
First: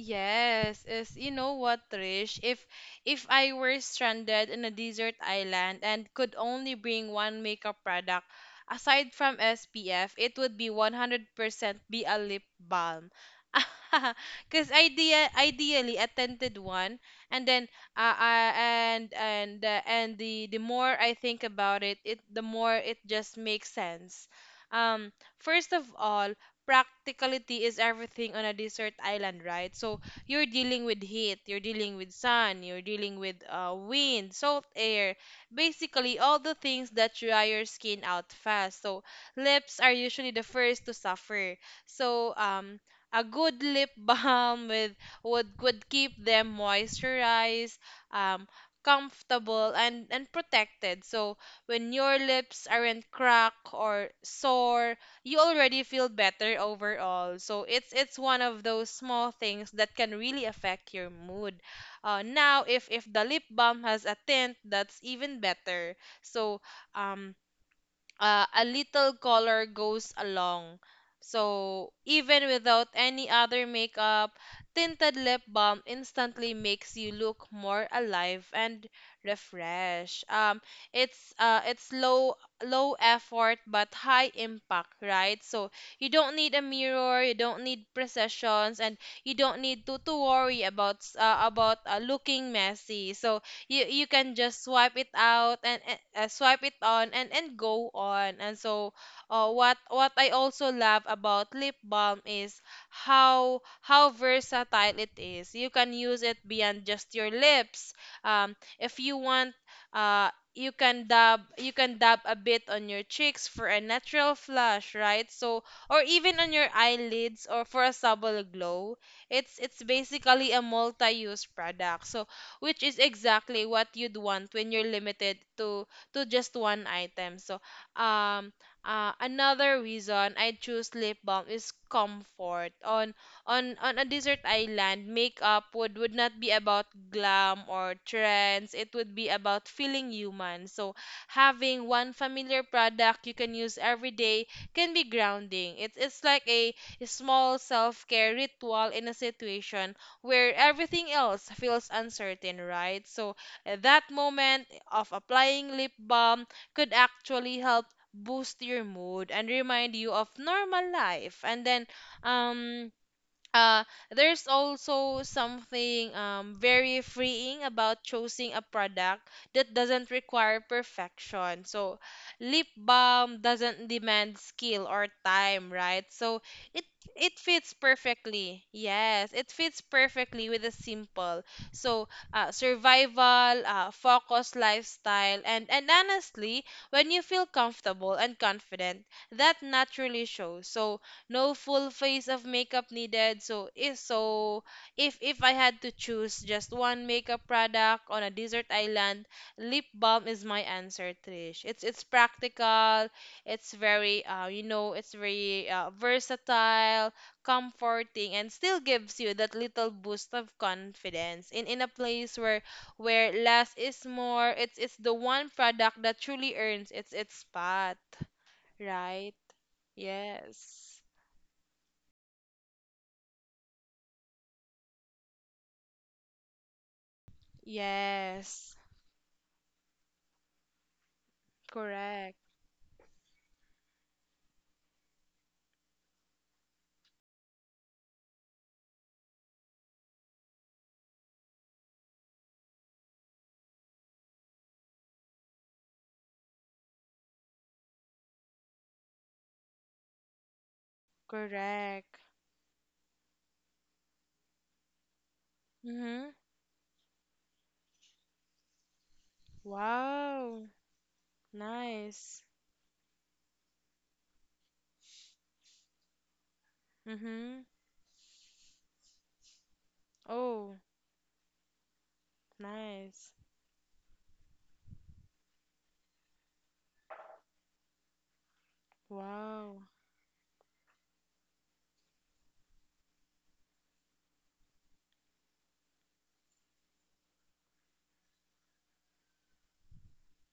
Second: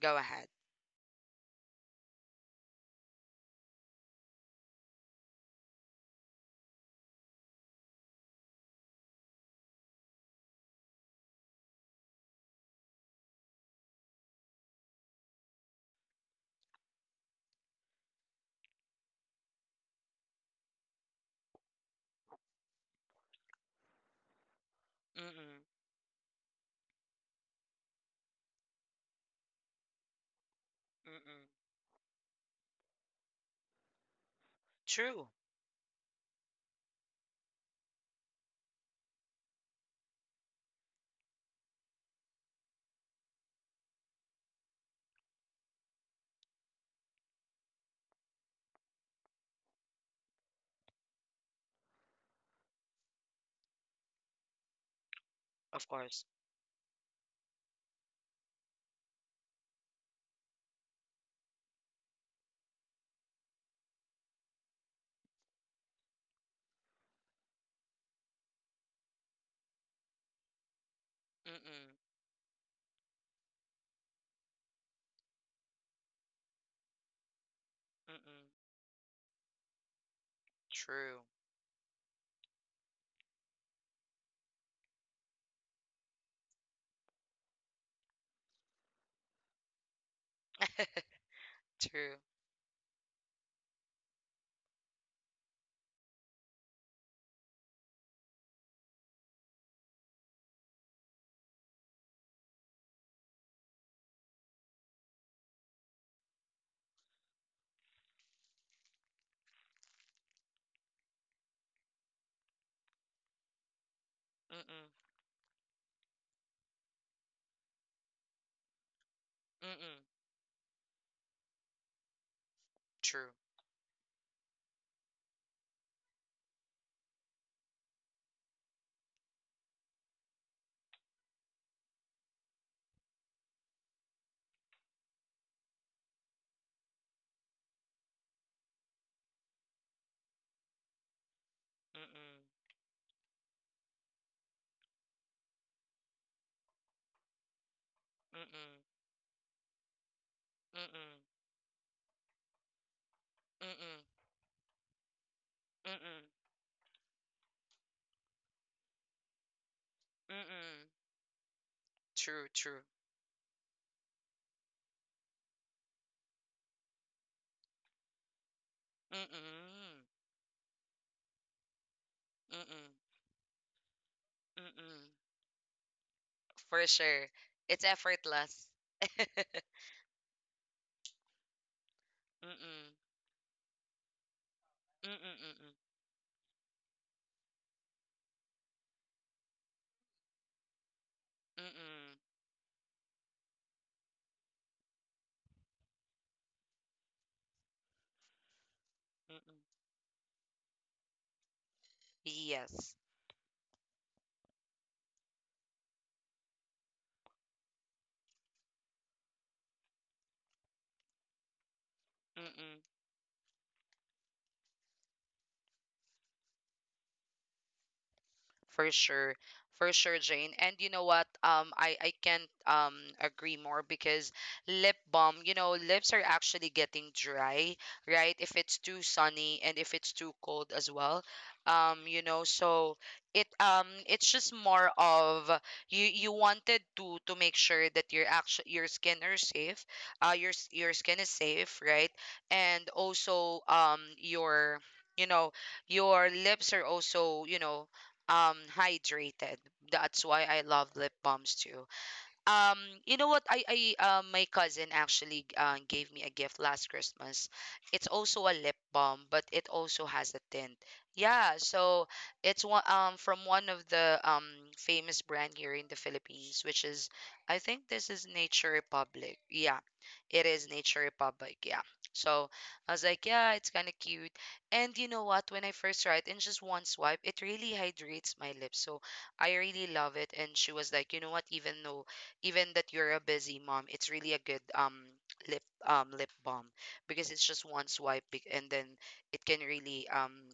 S1: Go ahead.
S2: is you know what, Trish? If I were stranded in a desert island and could only bring one makeup product aside from SPF, it would be 100% be a lip balm. Cuz ideally a tinted one, and then and the more I think about it, the more it just makes sense. Um,
S1: Mm-mm.
S2: First of all, practicality is everything on a desert island, right? So you're dealing with heat, you're
S1: Mm-mm.
S2: dealing with sun, you're dealing with wind, salt air,
S1: True,
S2: basically all the things that dry your skin out fast. So lips are usually the first to suffer. So a good lip balm with would keep them moisturized, um, comfortable and protected. So when your lips aren't cracked or sore, you already
S1: of
S2: feel
S1: course.
S2: better overall. So it's one of those small things that can really affect your mood. Now, if the lip balm has a tint, that's even better. So um, a little color goes along. So
S1: Mm-mm.
S2: even without any other makeup, tinted lip balm instantly makes you look more alive
S1: Mm-mm.
S2: and refreshed.
S1: True.
S2: It's low low effort but high impact, right? So you don't need a mirror, you don't need precessions, and you don't need to worry about
S1: True.
S2: looking messy. So you can just swipe it on and go on. And so what I also love about lip balm is how versatile it is. You can use it beyond just your lips. If you want uh you can dab, you can dab a bit on your cheeks for a natural flush,
S1: Mm-mm.
S2: right? So or even on your eyelids or for a subtle glow. It's
S1: Mm-mm.
S2: basically a multi-use product, so which is
S1: True.
S2: exactly what you'd want when you're limited to just one item. Um, Another reason I choose lip balm is comfort. On a desert island, makeup would not be about glam or trends. It would be about feeling human. So having one
S1: Mm-mm.
S2: familiar product you can use every day can be grounding. It's like a small self-care
S1: Mm-mm.
S2: ritual in a situation where everything
S1: Mm-mm.
S2: else feels uncertain, right? So that
S1: Mm-mm.
S2: moment of applying lip
S1: Mm-mm.
S2: balm could actually help boost your mood and remind you of normal
S1: Mm-mm.
S2: life. And then,
S1: True.
S2: um,
S1: True.
S2: uh, there's also something very freeing about choosing a product that
S1: Mm-mm.
S2: doesn't require perfection. So lip
S1: Mm-mm.
S2: balm doesn't demand skill or
S1: Mm-mm.
S2: time, right? So it
S1: For
S2: it
S1: sure.
S2: fits
S1: It's
S2: perfectly.
S1: effortless.
S2: Yes, it fits perfectly with a simple. So
S1: Mm-mm.
S2: survival, focus lifestyle,
S1: Mm-mm, mm-mm,
S2: and honestly, when you feel comfortable and confident, that naturally shows. So no full
S1: mm-mm,
S2: face of makeup needed. If I had to choose just one makeup product on a desert island, lip
S1: mm-mm.
S2: balm is my answer, Trish. It's practical,
S1: Yes.
S2: it's very versatile, comforting, and still gives you that little boost of confidence in a place
S1: Mm-mm.
S2: where less is more. It's the one product that truly earns its spot,
S1: For
S2: right?
S1: sure, for sure, Jane. And
S2: Yes.
S1: you know what, I can't, agree more. Because lip balm, you know, lips are actually getting dry, right, if
S2: Yes,
S1: it's too sunny and if it's too cold as well.
S2: correct,
S1: You know, so it, it's just more of, you wanted to make sure that your actual, your skin are safe, your skin is safe, right? And also, your, you know, your lips are also, you know, hydrated. That's why I love lip balms too.
S2: correct.
S1: Um, you know what? I my cousin actually gave me
S2: Mm-hmm.
S1: a gift last Christmas. It's also a lip balm, but it also has a
S2: Wow,
S1: tint. Yeah, so
S2: nice.
S1: it's one, from one of the, famous brand here in the Philippines, which is,
S2: Mm-hmm.
S1: I think, this is Nature Republic. Yeah, it
S2: Oh,
S1: is Nature Republic. Yeah. So I was
S2: nice.
S1: like, yeah, it's kind of cute. And you know what? When I first tried, in just one swipe, it really hydrates my lips. So I
S2: Wow.
S1: really love it. And she was like, you know what? Even though even that you're a busy mom, it's really a good lip lip balm because it's just one swipe and then it can really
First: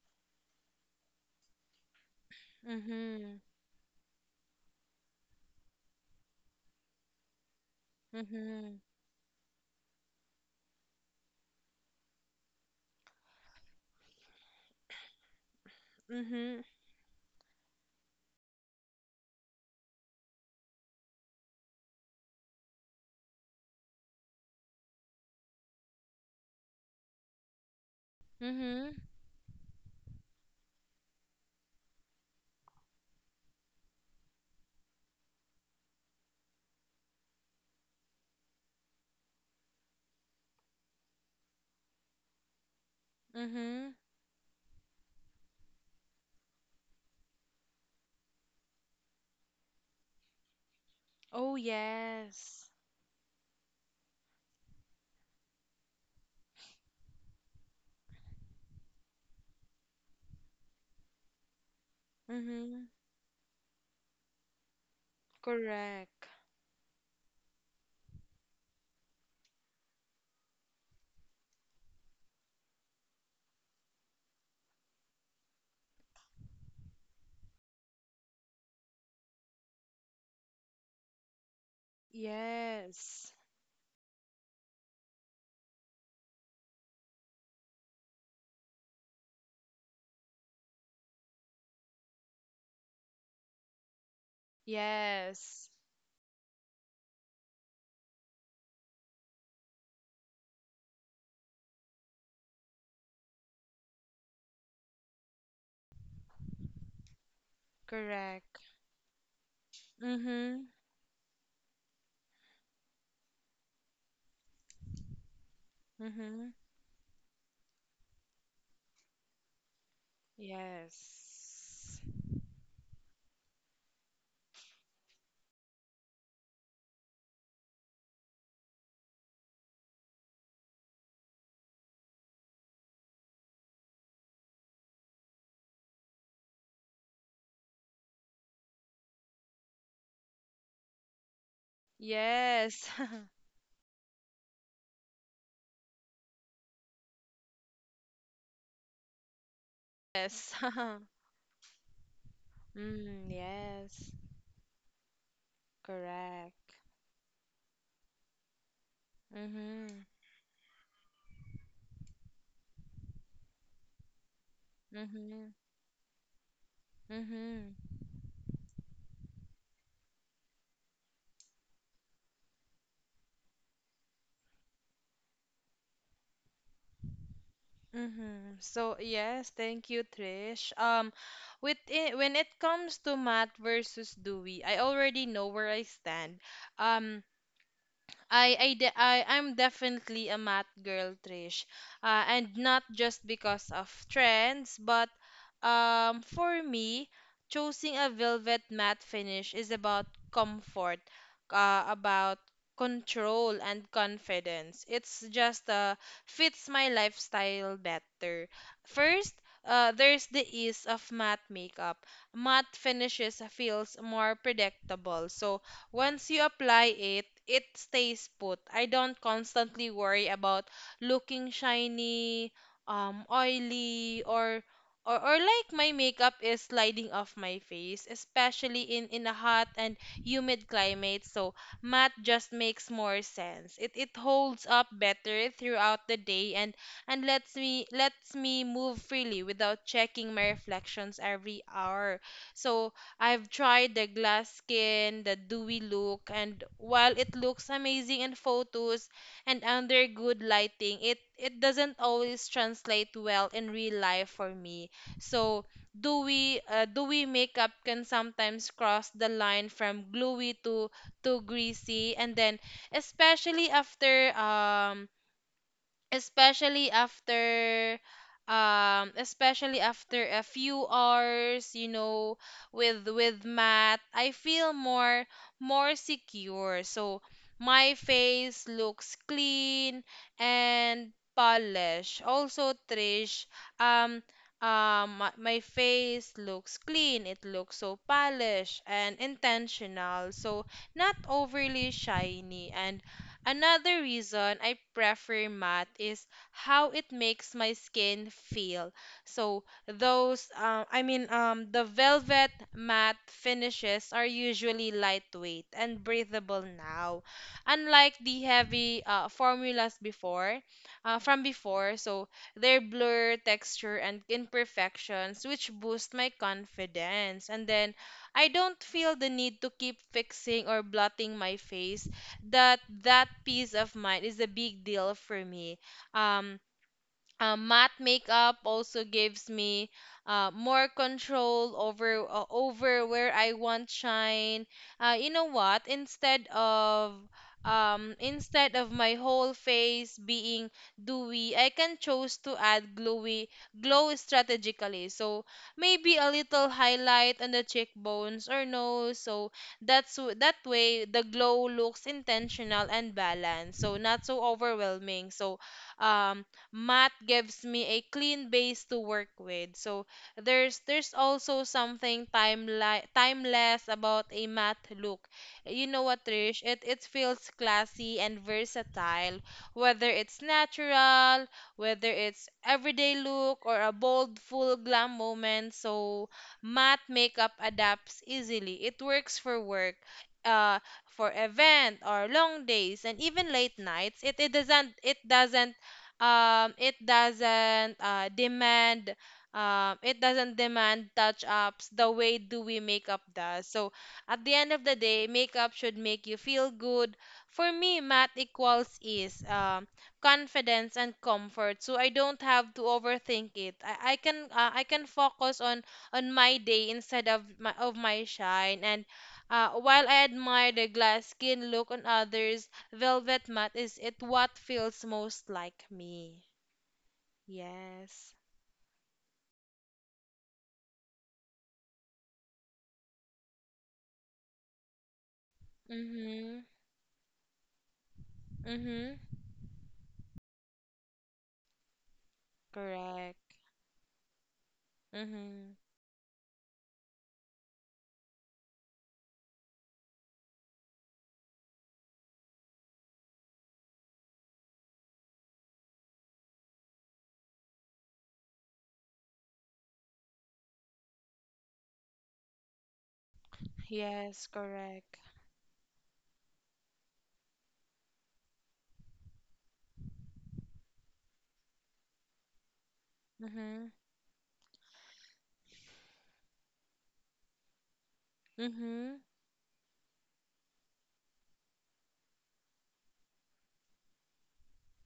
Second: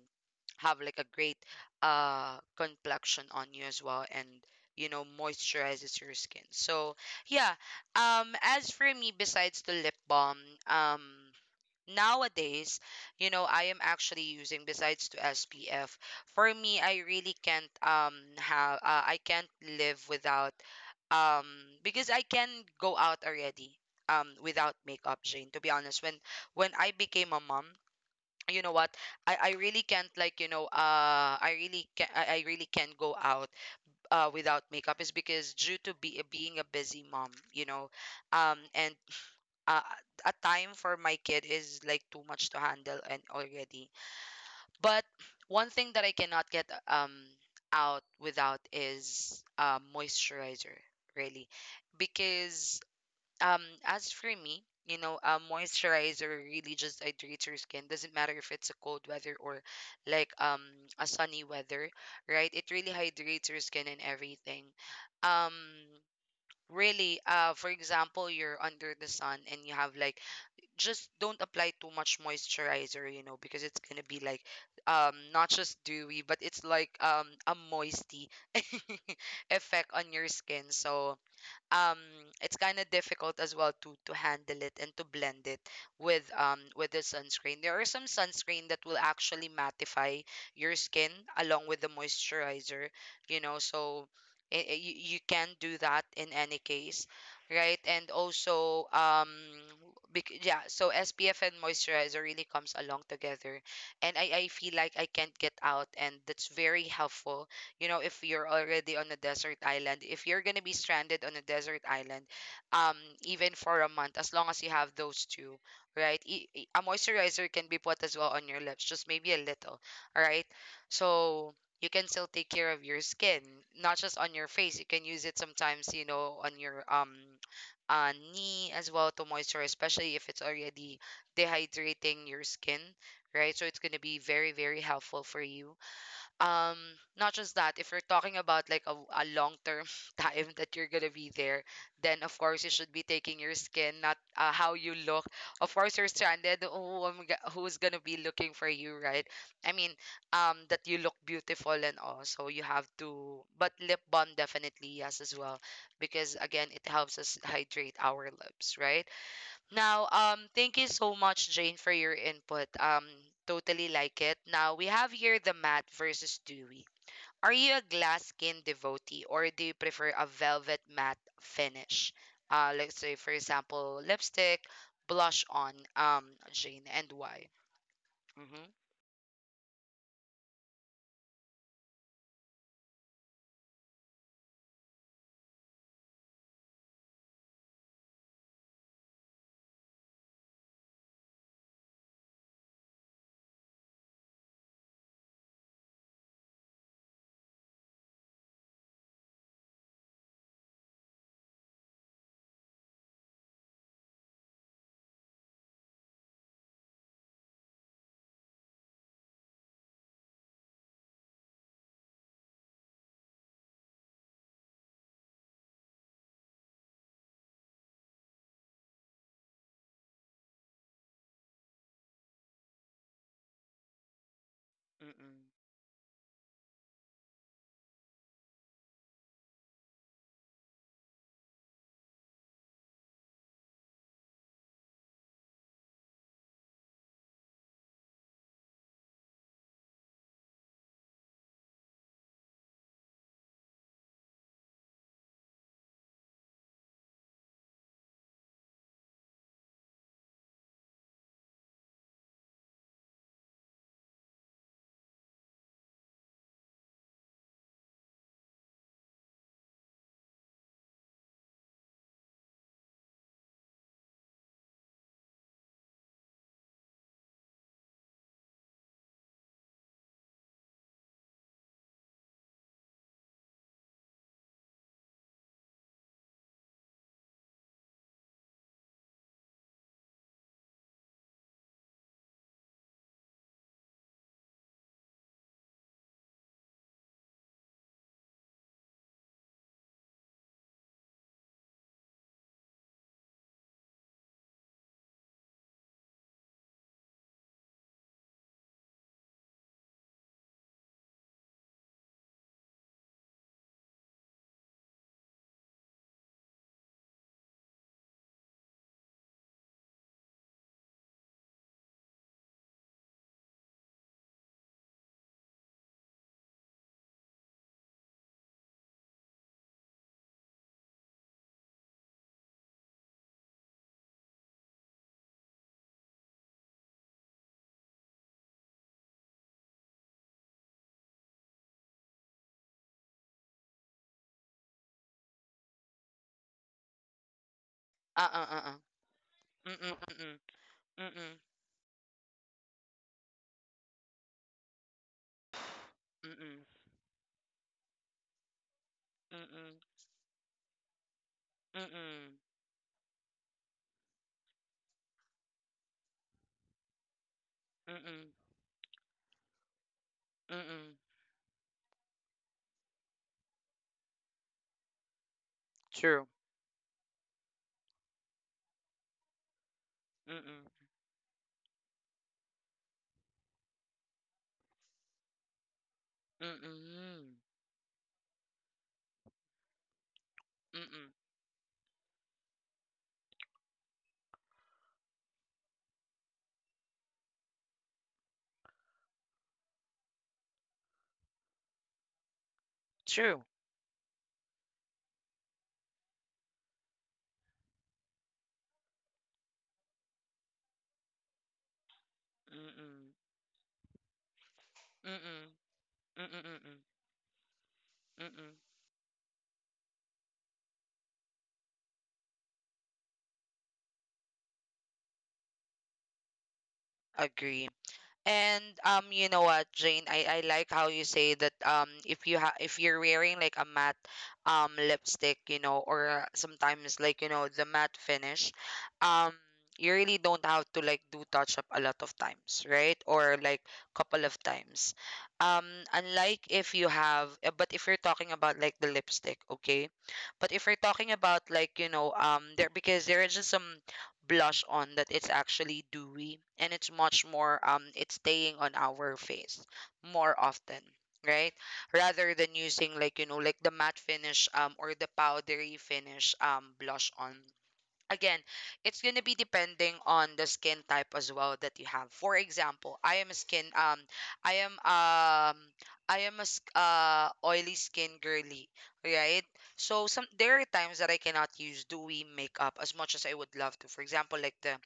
S1: have like a great complexion
S2: Mm-hmm.
S1: on you as well, and you know, moisturizes your skin. So yeah, as
S2: Mm-hmm.
S1: for me, besides the lip balm, um nowadays, you know, I am actually using besides to SPF. For
S2: Mm-hmm.
S1: me, I really can't have I can't live without, um because I can go out already without makeup, Jane. To be honest, when I became a mom, you know
S2: Mm-hmm.
S1: what? I really can't, like, you know, I really can I really can't go out without makeup, is because due to be being a busy mom, you know, and uh, a time for my kid is like too much to handle and
S2: Mm-hmm.
S1: already. But one thing that I cannot get out without is moisturizer,
S2: Oh,
S1: really,
S2: yes.
S1: because as for me, you know, moisturizer really just hydrates your skin. Doesn't matter if it's a cold weather or like a sunny weather, right?
S2: Mm-hmm.
S1: It really hydrates your skin and everything. Um.
S2: Correct.
S1: Really, for example, you're under the sun and you have like, just don't apply too much moisturizer, you know, because it's gonna be like, not just dewy, but it's like a moisty effect on your skin. So um it's kind of
S2: Yes.
S1: difficult as well to handle it and to blend it with, with the sunscreen. There are some sunscreen that will actually mattify your skin along with the moisturizer, you know. So you you can
S2: Yes.
S1: do that in any case, right? And also yeah, so SPF and moisturizer really comes along together, and I feel like I can't get out, and that's very helpful, you know, if you're
S2: Correct.
S1: already on a desert island, if you're going to
S2: Mm-hmm.
S1: be stranded on a desert island, um even for a month, as long as you have those two, right?
S2: Mm-hmm.
S1: A moisturizer can be put as well on your lips, just maybe a little. All right, so you
S2: Yes.
S1: can still take care of your skin, not just on your face. You can use it sometimes, you know, on your knee as well, to moisturize, especially if it's already dehydrating your skin, right? So it's going to be very, very helpful for you. um Not just that, if you're talking about like a long term time that you're gonna be there, then of course you
S2: Yes.
S1: should be taking your skin, not how you look. Of course, you're stranded, who's gonna be looking for you, right? I mean,
S2: Yes.
S1: that you look beautiful and all, so you have
S2: Mm,
S1: to. But lip
S2: yes.
S1: balm, definitely, yes, as well, because again,
S2: Correct.
S1: it helps us hydrate our lips, right?
S2: Mm-hmm.
S1: Now, thank you so much, Jane, for your input. Totally like it. Now we have here
S2: Mm-hmm.
S1: the matte versus dewy. Are
S2: Mm-hmm.
S1: you a glass skin devotee, or do you prefer a velvet matte finish? Let's say, for example, lipstick, blush on, Jane, and why?
S2: Mm-hmm.
S1: Mm-hmm.
S2: So yes, thank you, Trish. When it comes to Matt versus Dewey, I already know where I stand. Um, I I'm definitely a math girl, Trish. And not just because of trends, but for me, choosing a velvet matte finish is about comfort, about control and confidence. It's just fits my lifestyle better. First, there's the ease of matte makeup. Matte finishes feels more predictable, so once you apply it, it stays put. I don't constantly worry about looking shiny, oily, or or
S1: Mm-mm.
S2: like my makeup is sliding off my face, especially in a hot and humid climate. So matte just makes more sense. It holds up better throughout the day, and lets me move freely without checking my reflections every hour. So I've tried the glass skin, the dewy look, and while it looks amazing in photos and under good lighting, it doesn't always translate well in real life for me. So dewy makeup can sometimes cross the line from gluey to greasy, and then especially after um especially after especially after a few hours, you know. With math I feel more more secure. So my face looks clean and polished. Also, Trish, um my face looks clean, it looks so polished and intentional, so not overly shiny. And another reason I prefer matte is how it makes my skin feel. So the velvet matte finishes are usually lightweight and breathable now, unlike the heavy formulas before, from before. So their blur, texture, and imperfections, which boost my confidence. And then I don't feel the need to keep fixing or blotting my face. That that peace of mind is a big deal for me. Um, Matte makeup also gives me more control over over where I want shine. You know what?
S1: Uh, uh,
S2: Instead
S1: uh, uh.
S2: of my whole
S1: Mm-mm,
S2: face
S1: mm-mm,
S2: being
S1: mm-mm,
S2: dewy, I can choose to add glow strategically. So maybe a little
S1: Mm-mm.
S2: highlight on the cheekbones or nose. So
S1: Mm-mm.
S2: that way the glow looks
S1: Mm-mm.
S2: intentional and balanced. So not so overwhelming. So um math gives me a
S1: Mm-mm.
S2: clean base to work with. So
S1: Mm-mm.
S2: there's also something timeli timeless about a math look. You know what,
S1: True.
S2: Trish? It feels classy and versatile, whether it's
S1: Mm-mm.
S2: natural, whether it's everyday look or a bold full glam moment. So matte
S1: Mm-mm,
S2: makeup adapts easily. It works for work, uh,
S1: mm-mm.
S2: for event or long days and even late nights. It doesn't it doesn't it doesn't demand It doesn't demand touch ups the way do we makeup
S1: True.
S2: does. So at the end of the day, makeup should make you feel good. For me, math equals is confidence and comfort. So I don't have to
S1: Mm-mm.
S2: overthink it. I can I can focus
S1: Mm-mm.
S2: on my
S1: Mm-mm,
S2: day
S1: mm-mm,
S2: instead of my
S1: mm-mm.
S2: shine. And while I admire the glass skin look on others, velvet matte is it what feels most like me.
S1: Agree.
S2: Yes.
S1: And you know what, Jane, I like how you say that, if you ha if you're wearing like a matte lipstick, you know, or
S2: Mhm.
S1: sometimes, like, you know, the matte finish,
S2: Mhm.
S1: um you really don't have to like do touch up a lot of times, right? Or
S2: Correct.
S1: like couple of times.
S2: Mhm.
S1: Um, unlike if you have, but if you're talking about like the lipstick, okay? But if we are talking about like, you know, there, because there are just some blush on that it's actually dewy, and it's much more, it's staying on our face more often, right, rather than using like, you know, like the matte
S2: Yes,
S1: finish or
S2: correct.
S1: the powdery finish blush on. Again, it's gonna be depending on the skin type as well that you have. For example,
S2: Mhm.
S1: I am um I am a s- oily skin girly,
S2: Mhm.
S1: right? So some, there are times that I cannot use dewy makeup as much as I would love to. For example, like the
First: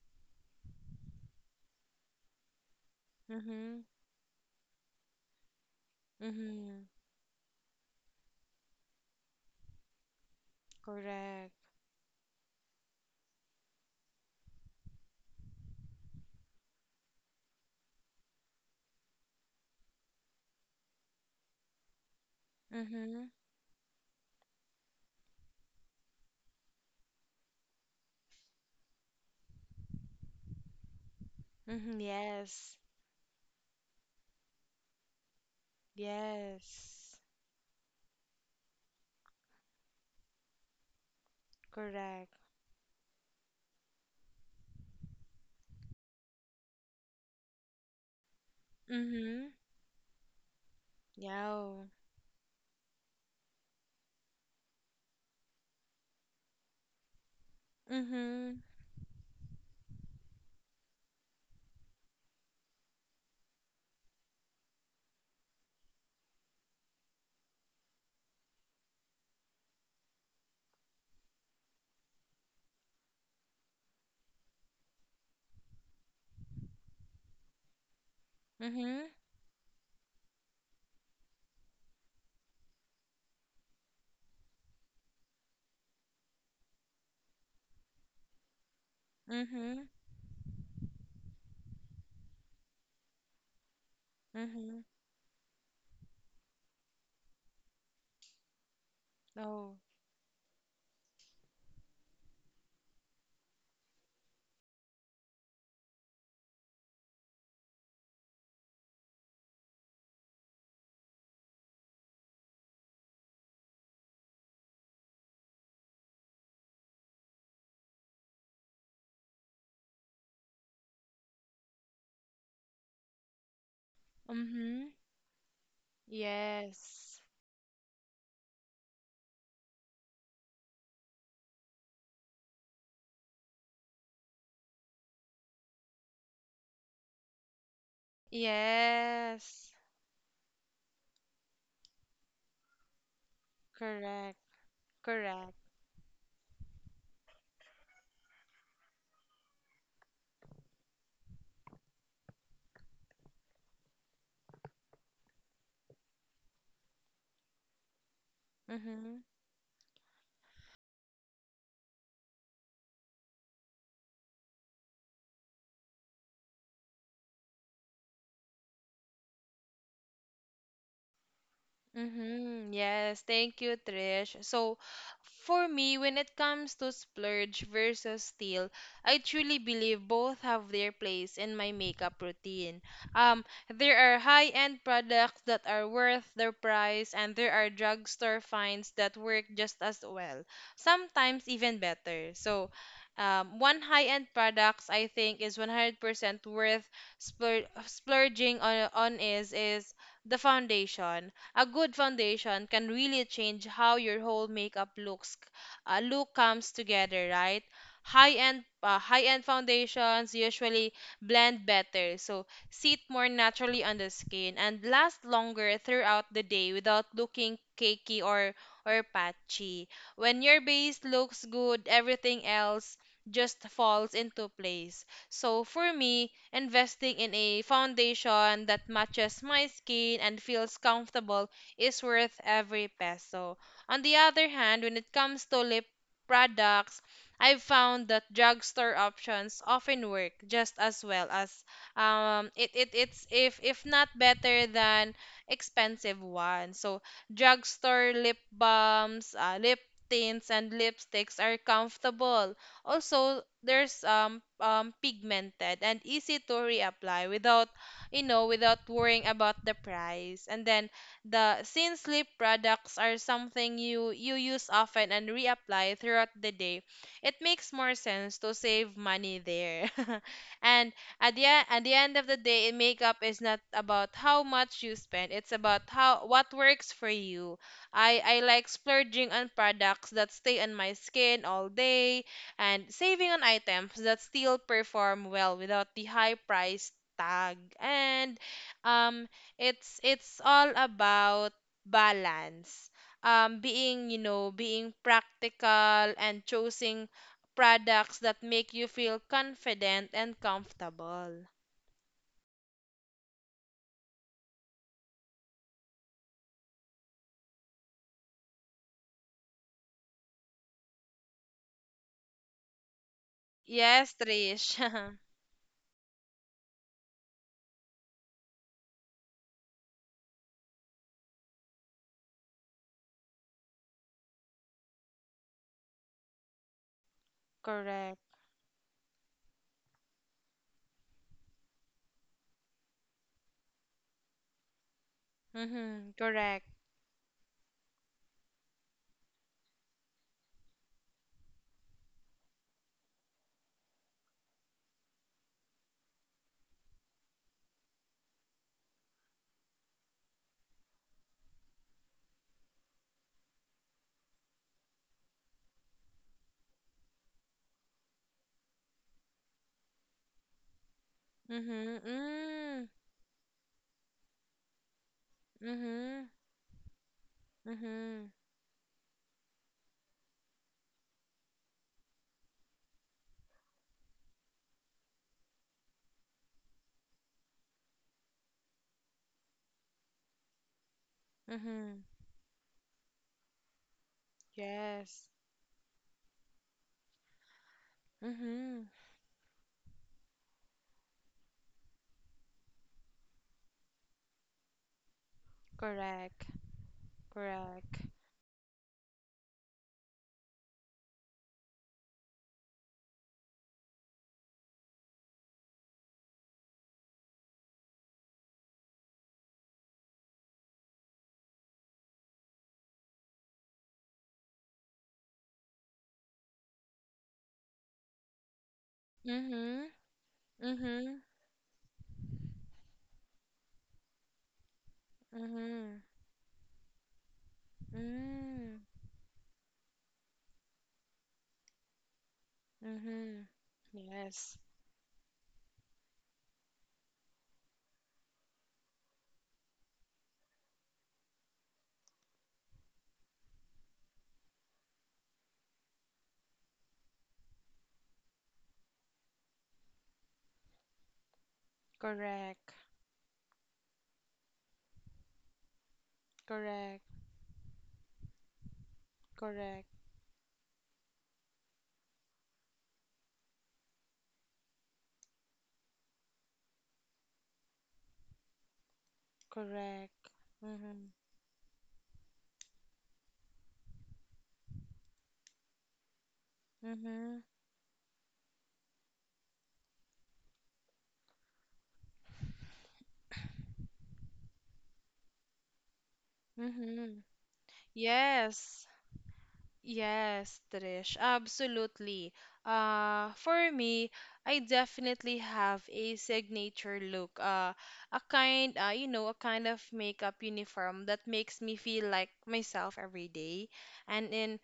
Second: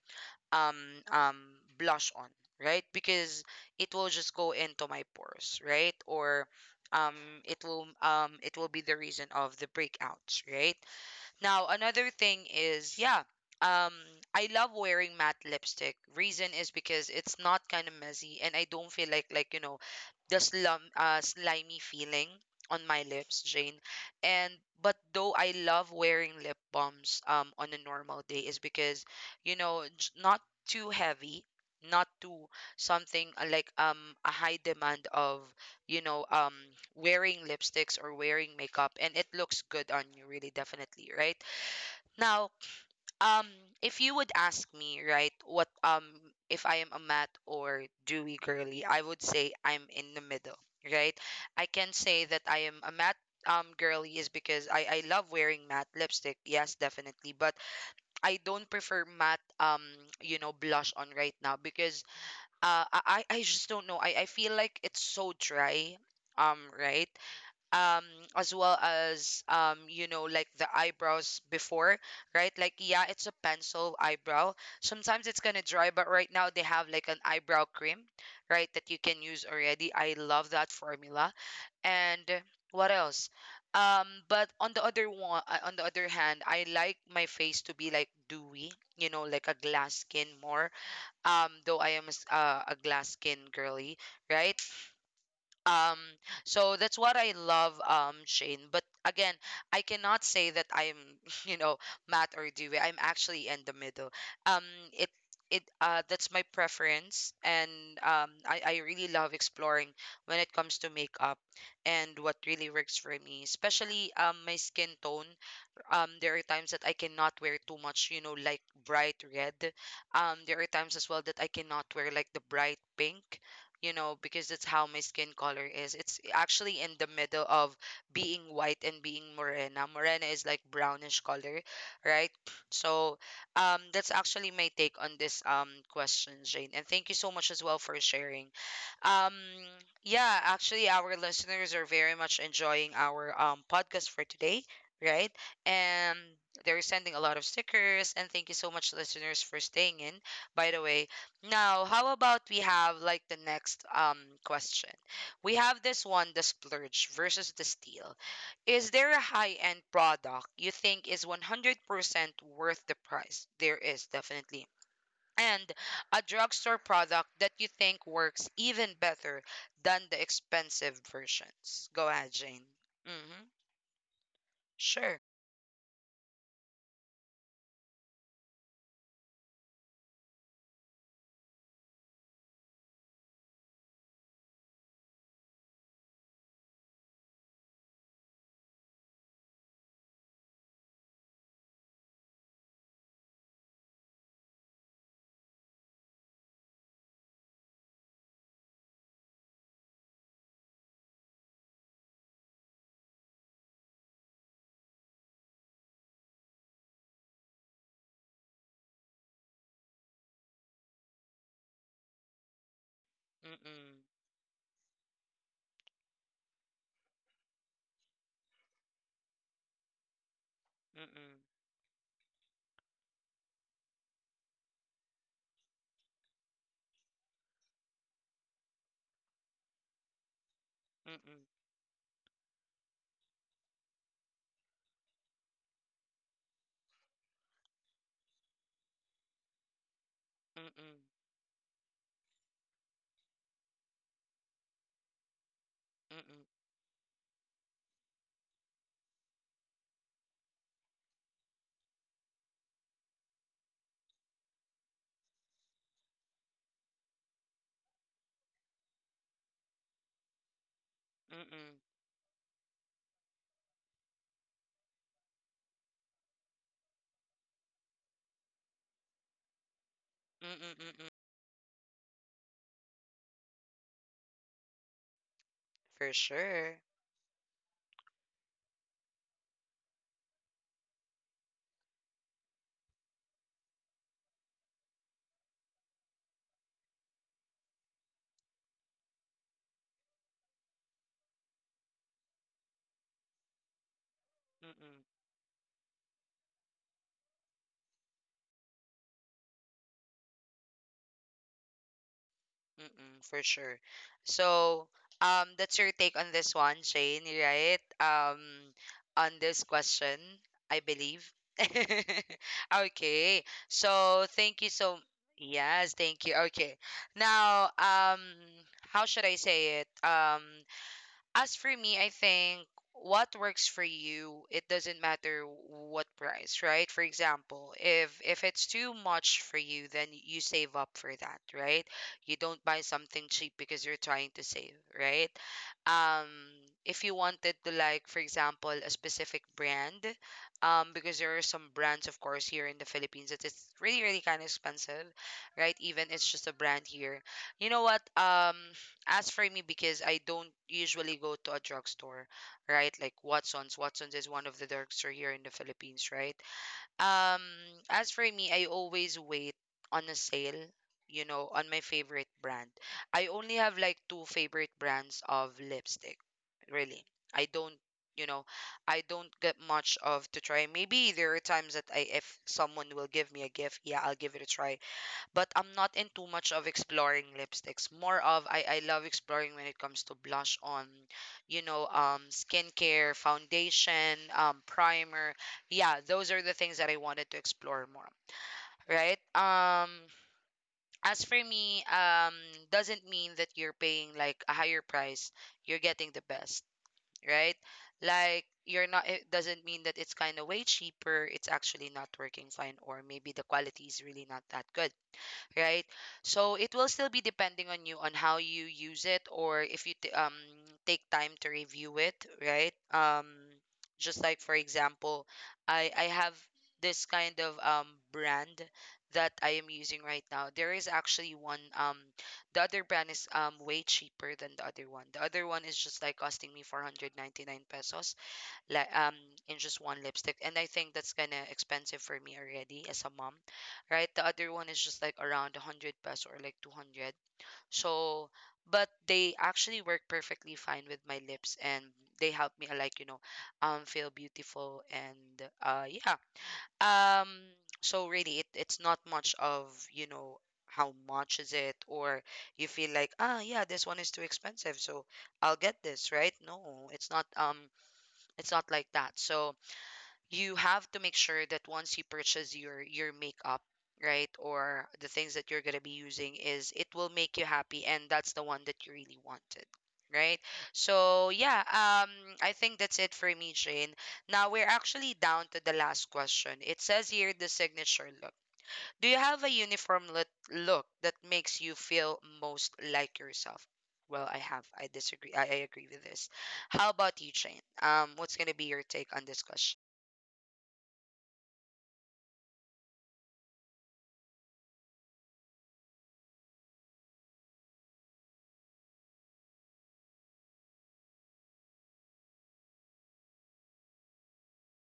S1: um um blush on, right? Because
S2: Mhm.
S1: it will just go into my pores, right? Or
S2: Mhm.
S1: um it will, it will be the reason of the breakouts, right?
S2: Correct.
S1: Now, another thing is, yeah, um, I love wearing matte lipstick. Reason is because it's not kind of messy, and I don't feel like, you know, the slum slimy feeling on my
S2: Mhm.
S1: lips, Jane. And, but though I love wearing lip balms on a normal day, is because, you know, not too heavy,
S2: Mhm.
S1: not too
S2: Yes.
S1: something, like, a high demand of, you know,
S2: Yes.
S1: wearing lipsticks or wearing makeup, and it looks good on you, really, definitely, right?
S2: Correct.
S1: Now, um, if you would ask me, right, what, if I am a matte or dewy girly, I would say
S2: Mhm.
S1: I'm in the middle, right? I
S2: Yeah.
S1: can say that I am a matte. Girly, is because I love wearing matte lipstick, yes, definitely, but I
S2: Mhm.
S1: don't prefer matte, you know, blush on right now, because I just don't know, I feel like it's so dry, right, um as well as, you know, like the eyebrows before, right? Like, yeah, it's a pencil eyebrow, sometimes it's gonna dry, but right now they have like an eyebrow cream, right, that you
S2: Mhm.
S1: can use already. I love that formula. And what else? But on the other one, on the other hand, I like my face to be like dewy, you know, like a
S2: Mhm.
S1: glass skin more. Though I am a glass skin girly, right?
S2: Mhm.
S1: um so that's what I love, Shane. But again,
S2: Oh.
S1: I cannot say that I'm you know, matt or dewey. I'm actually in the middle. Um it it That's my preference. And I really love exploring when it comes to makeup and what really works for me, especially my skin tone. There are times that I cannot wear too much, you know, like bright red. There are times as well that I cannot wear like the bright pink, you know, because that's how
S2: Mhm.
S1: my skin color is. It's actually in the
S2: Yes.
S1: middle of being white and being morena. Morena is like brownish color, right? So, that's actually my take on this question, Jane. And thank you so much as well for sharing. Um,
S2: Yes.
S1: yeah, actually, our listeners are very much enjoying our podcast for
S2: Correct.
S1: today, right?
S2: Correct.
S1: And they're sending a lot of stickers, and thank you so much, listeners, for staying in, by the way. Now, how about we have like the next question? We have this one, the splurge versus the steal. Is there a
S2: Mm-hmm.
S1: high-end product you think is 100% worth the price? There is, definitely. And a drugstore product that you think works even better than the expensive versions? Go ahead, Jane.
S2: Mm-hmm. Yes,
S1: Mm-hmm.
S2: thank you, Trish. So
S1: Sure.
S2: for me, when it comes to splurge versus steal, I truly believe both have their place in my makeup routine. Um, there are high-end products that are worth their price, and there are drugstore finds that work just as well, sometimes even better. So one high-end products I think is 100% worth splurging on is the foundation. A good foundation can really change how your whole makeup look comes together, right? High end foundations usually blend better, so sit more naturally
S1: Mm-mm.
S2: on the skin and last longer throughout the day without looking cakey or patchy. When your base
S1: Mm-mm.
S2: looks good, everything else just falls into place. So for me, investing in a foundation that matches my skin and feels
S1: Mm-mm,
S2: comfortable is worth every peso. On the other hand, when it comes to lip products, I've found that drugstore options often work just
S1: mm-mm,
S2: as well as it, it it's if not better than expensive
S1: mm-mm,
S2: ones. So drugstore lip balms, lip tints and lipsticks are comfortable also, there's pigmented and easy to reapply without without worrying about the price. And then the
S1: mm-mm,
S2: since lip products are something you use often and reapply throughout the day, it makes more sense to save money there.
S1: mm-mm,
S2: And
S1: mm-mm.
S2: at the end of the day, makeup is not about how much you spend. It's about
S1: For
S2: how what
S1: sure.
S2: works for you. I like splurging on products that stay on my skin all day and saving on items that still perform well without the high price tag. And um it's all about balance, being, being
S1: Mm-mm,
S2: practical and choosing products that make you feel confident and comfortable.
S1: mm-mm, for sure. So, that's your take on this one, Shane, right? On this question, I believe. Okay.
S2: Yes,
S1: So, thank you
S2: Trish.
S1: so Yes, thank you. Okay. Now, how should I say it? As for me, I think what works for you, it doesn't matter what price, right? For example,
S2: Correct.
S1: if it's too much for you, then you save up for that, right? You don't buy something cheap because you're trying to save, right?
S2: Mhm,
S1: Um,
S2: correct.
S1: if you wanted to like, for example, a specific brand, because there are some brands, of course, here in the Philippines, that it's really, really kind of expensive, right? Even it's just a brand here. You know what? As for me, because I don't usually go to a drugstore, right? Like Watson's. Watson's is one of the drugstore here in the Philippines, right? Um, as for me, I always wait on a sale, you know, on my
S2: Mhm.
S1: favorite brand.
S2: Mm.
S1: I only have like two favorite brands of lipstick,
S2: Mhm.
S1: really. I don't, you
S2: Mhm.
S1: know, I don't get much of to try. Maybe there are times that I, if someone will give me a gift, yeah, I'll give it a try, but I'm not into much of exploring lipsticks. More of I love exploring when it comes to blush on, you know,
S2: Mhm.
S1: skincare, foundation,
S2: Yes.
S1: primer. Yeah, those are the things that I wanted to explore more.
S2: Mhm.
S1: Right. As for me, doesn't mean that you're paying like a higher price, you're getting the
S2: Correct.
S1: best. Right.
S2: Correct.
S1: Like you're not. It doesn't mean that it's kind of way cheaper. It's actually not working fine, or maybe the quality is really not that good, right? So it will still be depending on you on how you use it or if you take time to review it, right? Just like for example, I have this kind of brand that I am
S2: Mm-hmm.
S1: using right now. There is
S2: Mm-hmm.
S1: actually one. The other brand is way cheaper than the other one. The other one is
S2: Mm-hmm.
S1: just like costing me 499 pesos,
S2: Mm-hmm.
S1: like um in just one lipstick, and I think that's kind of expensive for me already as a mom,
S2: Mm-hmm.
S1: right? The other
S2: Yes.
S1: one is just like around 100 pesos or like 200. So but they actually work perfectly fine with my lips, and they help me feel beautiful and yeah. um so really it's not much of, you know how much is it, or you
S2: Correct.
S1: feel like, ah, yeah, this one is too expensive, so I'll get this, right? No,
S2: Correct.
S1: it's not. It's not like that. So
S2: Correct.
S1: you have to make sure that once you purchase your makeup, right, or the things that you're going to be using, is it will make you happy, and that's the one that you really wanted, right?
S2: Correct.
S1: So
S2: Mm-hmm.
S1: yeah, I think that's it for me, Jane. Now we're actually down to the last question. It says here the
S2: Mm-hmm.
S1: signature look. Do you have a uniform look that makes you feel most like yourself? Well, I have, I disagree, I agree with this. How about you,
S2: Mm-hmm.
S1: Jane? What's going to be your
S2: Yes.
S1: take on this question?
S2: Yes, Trish, absolutely. For me, I definitely have a signature look. A kind of makeup uniform that makes me feel like myself every day. And in,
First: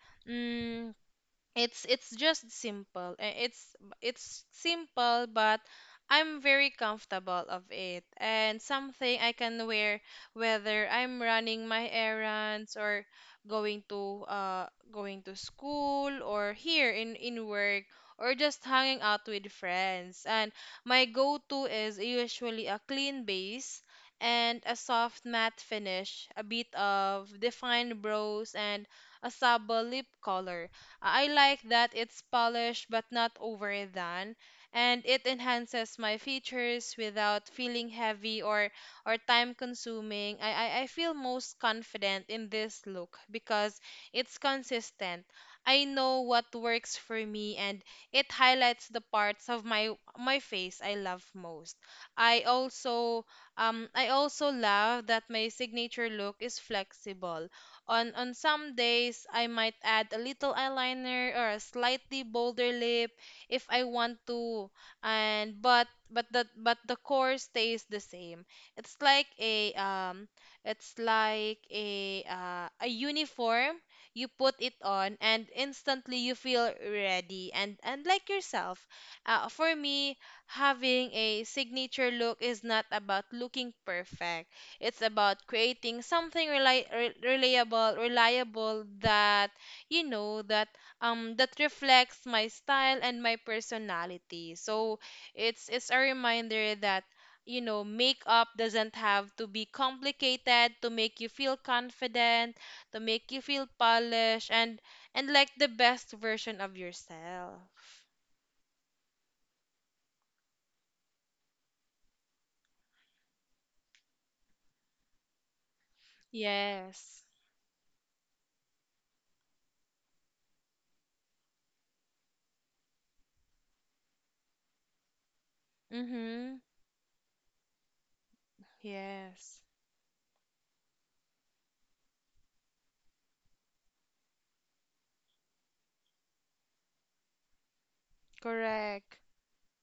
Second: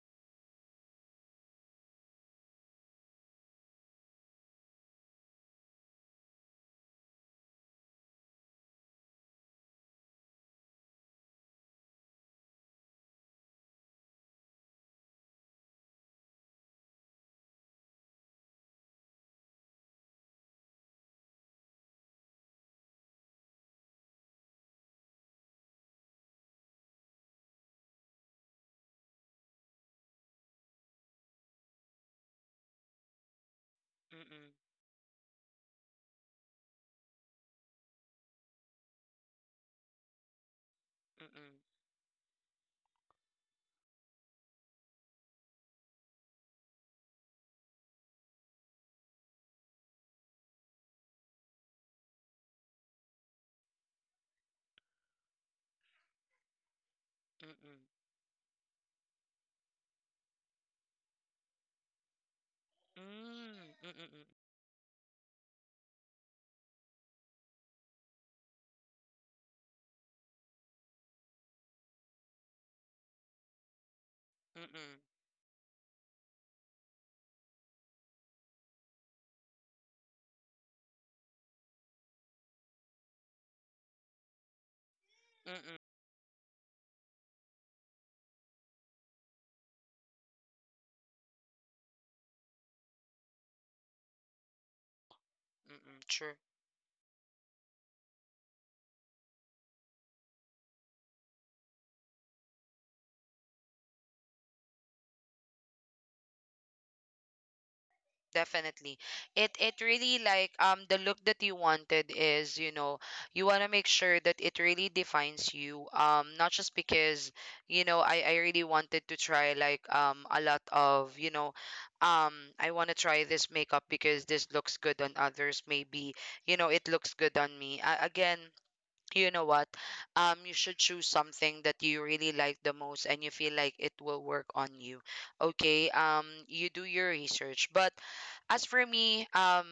S2: it's just simple. It's simple but I'm very comfortable of it and something I can wear whether I'm running my errands or going to uh going to school or here in work or just hanging out with friends. And my go-to is usually a clean base and a soft matte finish, a bit of defined brows and a sable lip color. I like that it's polished but not overdone,
S1: Mm-mm.
S2: and it enhances my features without feeling heavy or time consuming. I feel
S1: Mm-mm,
S2: most confident in this look because it's consistent. I know what works for me and it highlights the parts of my face I love most. I also I also love that my signature look is flexible.
S1: mm-mm,
S2: On some days, I might add a little eyeliner or a slightly bolder lip
S1: mm,
S2: if I want
S1: mm-mm,
S2: to. And but the core stays the same. It's like a um it's like a uniform. You put it
S1: mm-mm,
S2: on and instantly you feel ready and like yourself. For me, having a signature look is not about looking perfect. It's about
S1: mm-mm,
S2: creating something reliable that you know, that that reflects my style and my personality. So it's a
S1: mm-mm, true.
S2: reminder that you know, makeup doesn't have to be complicated to make you feel confident, to make you feel polished and like the best version of yourself.
S1: Definitely. It really like the look that you wanted is, you know, you want to make sure that it really defines you. Not just
S2: Yes.
S1: because, you know, I really wanted to try like a lot of, you know, I want to try this makeup because this looks good on others maybe, you
S2: Mhm.
S1: know, it looks good on me. Again, you know
S2: Yes.
S1: what, you should choose something that you really like the most and you feel like it will work on you. Okay, you do your research. But as for
S2: Correct.
S1: me,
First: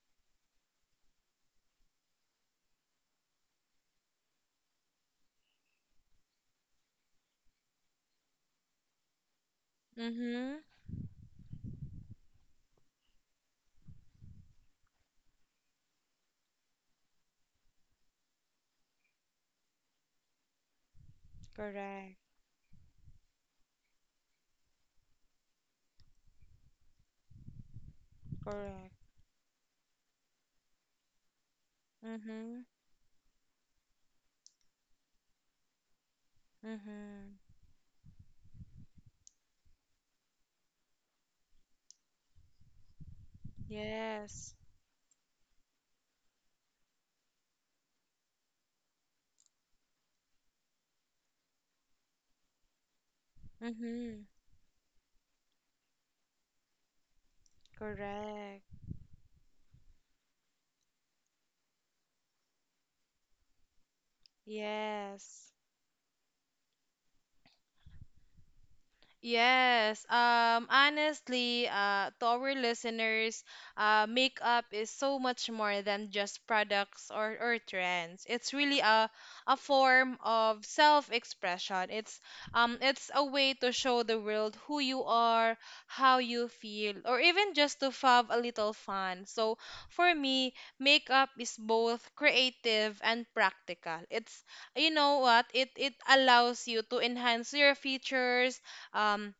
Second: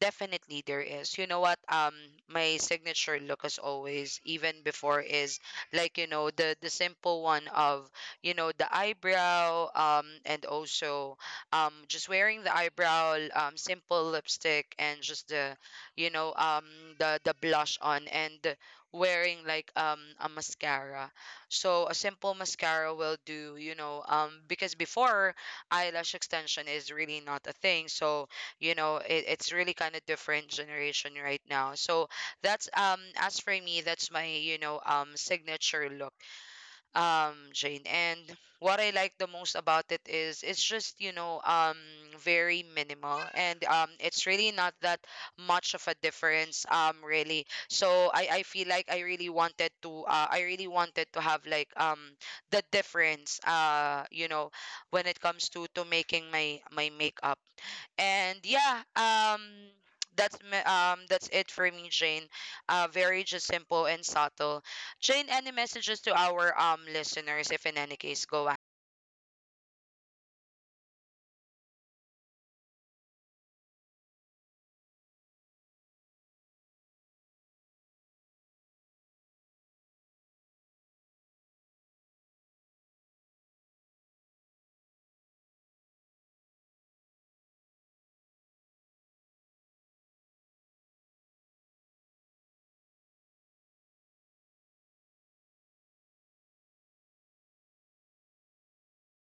S1: definitely there is, you know what, my signature look as always, even before, is like, you know, the simple one of, you know, the eyebrow, and
S2: Mhm.
S1: also, just wearing the eyebrow, simple lipstick, and just the, you know, the blush on, and wearing like a mascara. So a
S2: Correct.
S1: simple mascara will do, you know, because before, eyelash extension is really not a thing. So, you
S2: Correct.
S1: know, it's really kind of different generation right now. So
S2: Mm-hmm.
S1: that's, as for me, that's my, you know, signature look,
S2: Mm-hmm.
S1: Jane. And what I like the most about it is it's just, you know, very minimal, and it's
S2: Yes.
S1: really not that much of a difference, really. So I feel like I really wanted to I really wanted to have like the difference,
S2: Mm-hmm.
S1: you know, when it comes to making my my makeup. And
S2: Correct.
S1: yeah, that's that's it for me, Jane. Uh, very just simple and subtle. Jane,
S2: Yes.
S1: any messages to our listeners? If in any case, go ahead.
S2: Yes, honestly, to our listeners, makeup is so much more than just products or trends. It's really a form of self-expression. It's a way to show the world who you are, how you feel, or even just to have a little fun. So for me, makeup is both creative and practical. It's you know what? It allows you to enhance your features, um,